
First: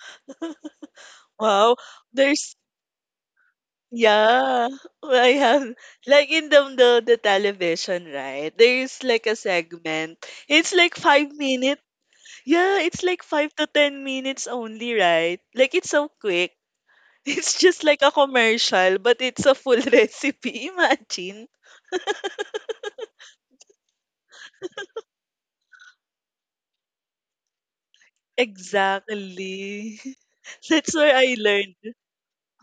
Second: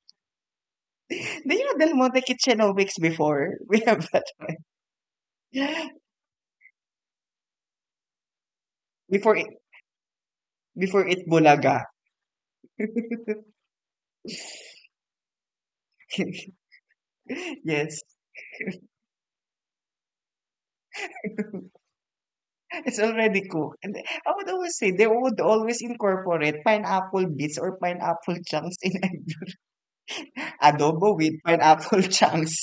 A: Do you
B: Wow,
A: know Del Monte
B: there's,
A: Kitchenomics before? We have that.
B: yeah, I have like in the television, right? There's like a
A: Before it,
B: segment. It's like
A: before it
B: 5 minutes.
A: bulaga.
B: Yeah, it's like 5 to 10 minutes only, right? Like it's so quick. It's just like
A: Yes.
B: a commercial, but it's a full recipe. Imagine.
A: It's already cooked. And I would always say they would always incorporate pineapple bits or pineapple chunks in every
B: Exactly. That's
A: adobo
B: where
A: with
B: I learned.
A: pineapple chunks.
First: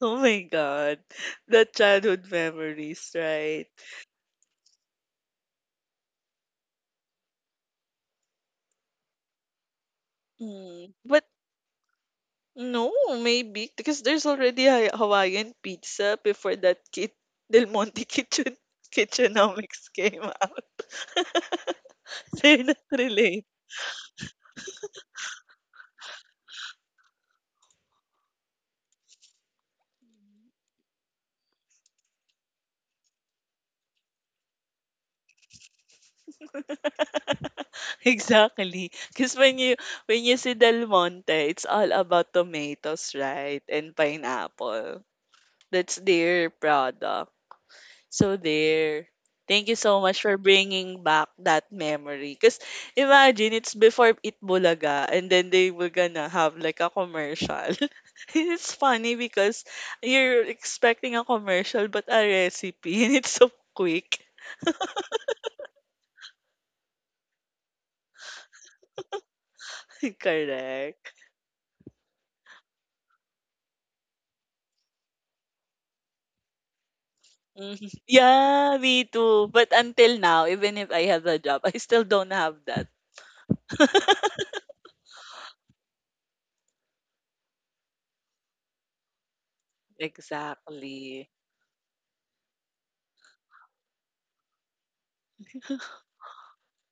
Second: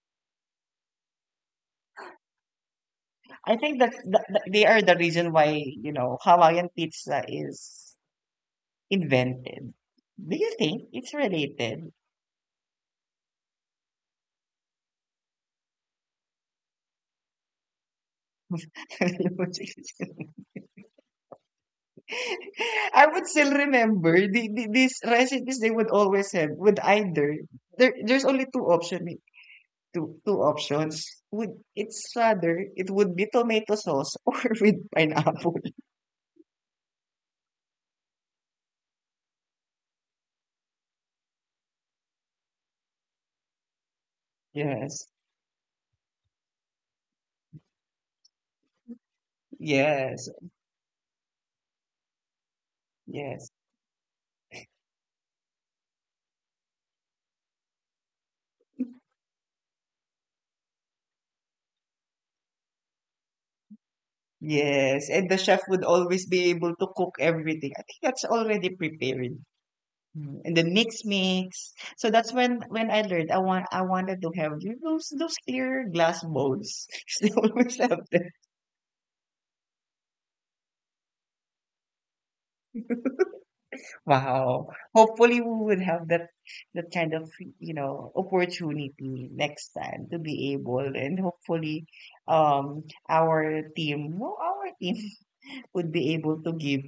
B: Oh my God. The childhood memories,
A: I
B: right?
A: think that they are the reason why, Hawaiian pizza is invented. Do you think
B: Mm.
A: it's
B: But
A: related?
B: no, maybe because there's already a Hawaiian pizza before that kid Del Monte kitchen kitchenomics came out. They're not
A: I would
B: related.
A: still remember these recipes they would always have would either there there's only two options would it's rather it would be tomato sauce or with pineapple
B: Exactly. Because when you, when you see Del Monte, it's all about tomatoes, right? And pineapple.
A: yes
B: That's their product. So there. Thank you so much
A: yes
B: for bringing back that memory. Because
A: yes
B: imagine, it's before Eat Bulaga and then they were gonna have like a commercial. It's funny because you're expecting a commercial but a recipe and it's so quick.
A: yes and the chef would always be able to cook everything I think that's already prepared. And then mix
B: Correct.
A: mix so that's when I learned I wanted to have those clear glass bowls they always
B: Mhm.
A: have.
B: Yeah, me too. But until now, even if I have a job, I still don't have that.
A: Wow. Hopefully, we would have that kind of, opportunity next time to be able, and
B: Exactly.
A: hopefully, our team, no, our team would be able to give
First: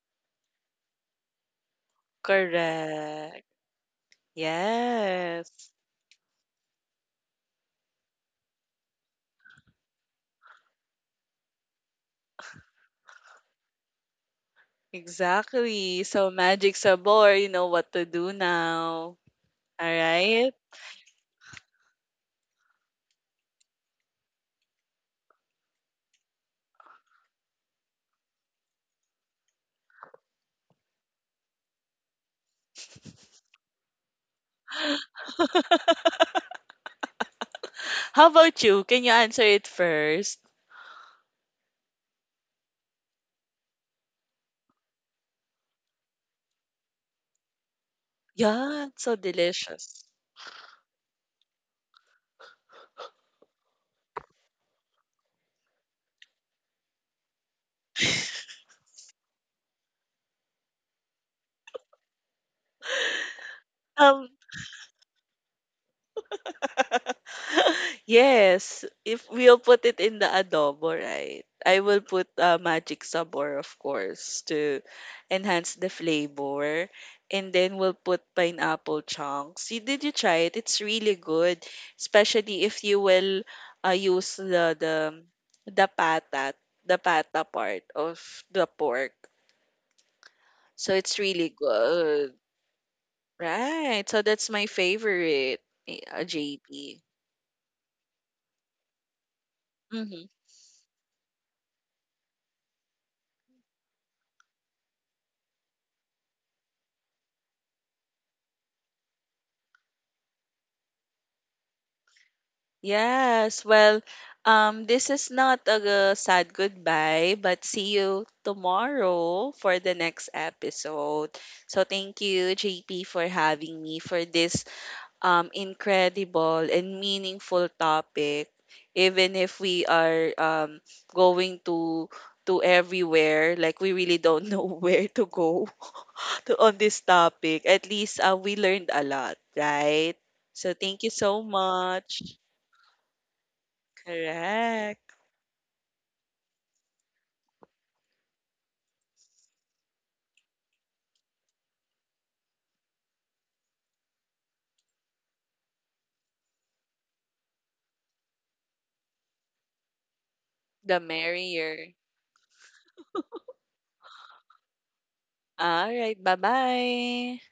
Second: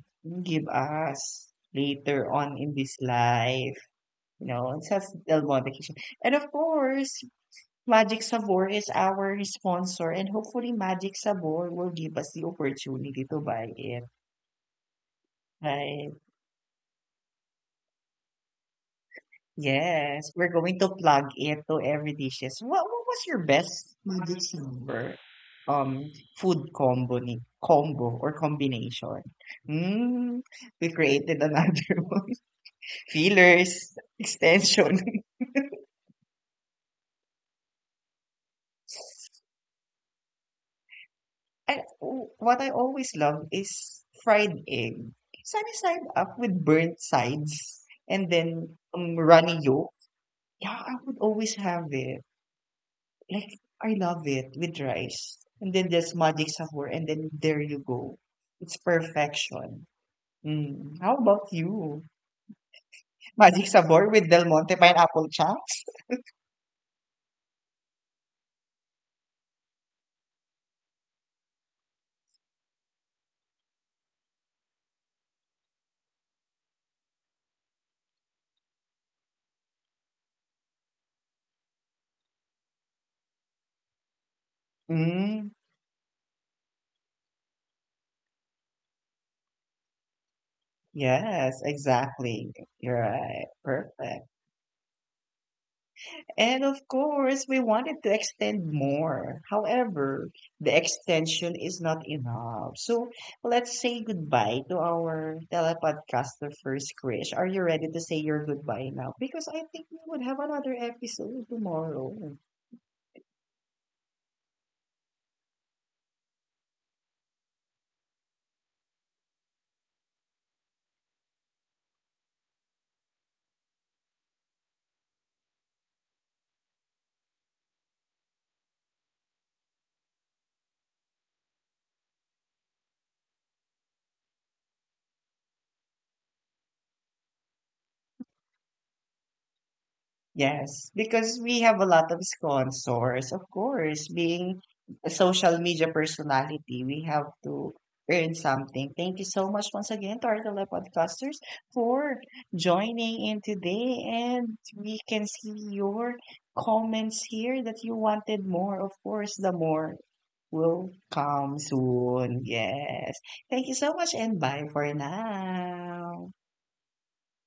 A: give us later on in this
B: Correct.
A: life, such Del
B: Yes.
A: Monte Kitchen. And of course, Magic Sabor is our sponsor, and hopefully, Magic Sabor will give us the opportunity to buy it.
B: Exactly.
A: Right.
B: So magic's a bore, you know what to do now. All
A: Yes,
B: right.
A: we're going to plug it to every dishes. What was your best Magic Number food combo ni combo or combination? Mm, we created another one. Fillers, extension.
B: How about you? Can you answer it first?
A: And what I always love is fried egg. Sunny side up with burnt sides and then
B: Yeah, so
A: runny yolk.
B: delicious.
A: Yeah, I would always have it. Like, I love it with rice. And then there's magic sahur, and then there you go. It's perfection. Mm. How about you? Magic sahur with
B: Um,
A: Del Monte pineapple chunks?
B: yes, if we'll put it in the adobo, right? I will put magic sabor, of course, to enhance the flavor. And then we'll put pineapple chunks. You, did you try it? It's really good, especially if you will use the the
A: Mm.
B: the patat, the pata part of the pork. So it's really
A: Yes,
B: good,
A: exactly. You're right.
B: right? So
A: Perfect.
B: that's my favorite,
A: And of
B: JP.
A: course, we wanted to extend more. However, the extension is not enough. So let's say goodbye to our telepodcaster first, Krish. Are you ready to say your goodbye now? Because I think we would have another episode tomorrow.
B: Yes, well, this is not a sad goodbye, but see you tomorrow for the next episode. So thank you, JP, for having me for this incredible and meaningful topic. Even if we are going to everywhere, like we really don't know where to go to, on this topic. At least we learned a lot, right? So
A: Yes,
B: thank you so
A: because we have a lot
B: much.
A: of sponsors, of course. Being a
B: Correct.
A: social media personality, we have to earn something. Thank you so much once again to our telepodcasters for joining in today. And we can see your comments here that you wanted more. Of course, the more will
B: The
A: come
B: merrier.
A: soon. Yes. Thank you so much and bye for
B: All right.
A: now.
B: Bye-bye.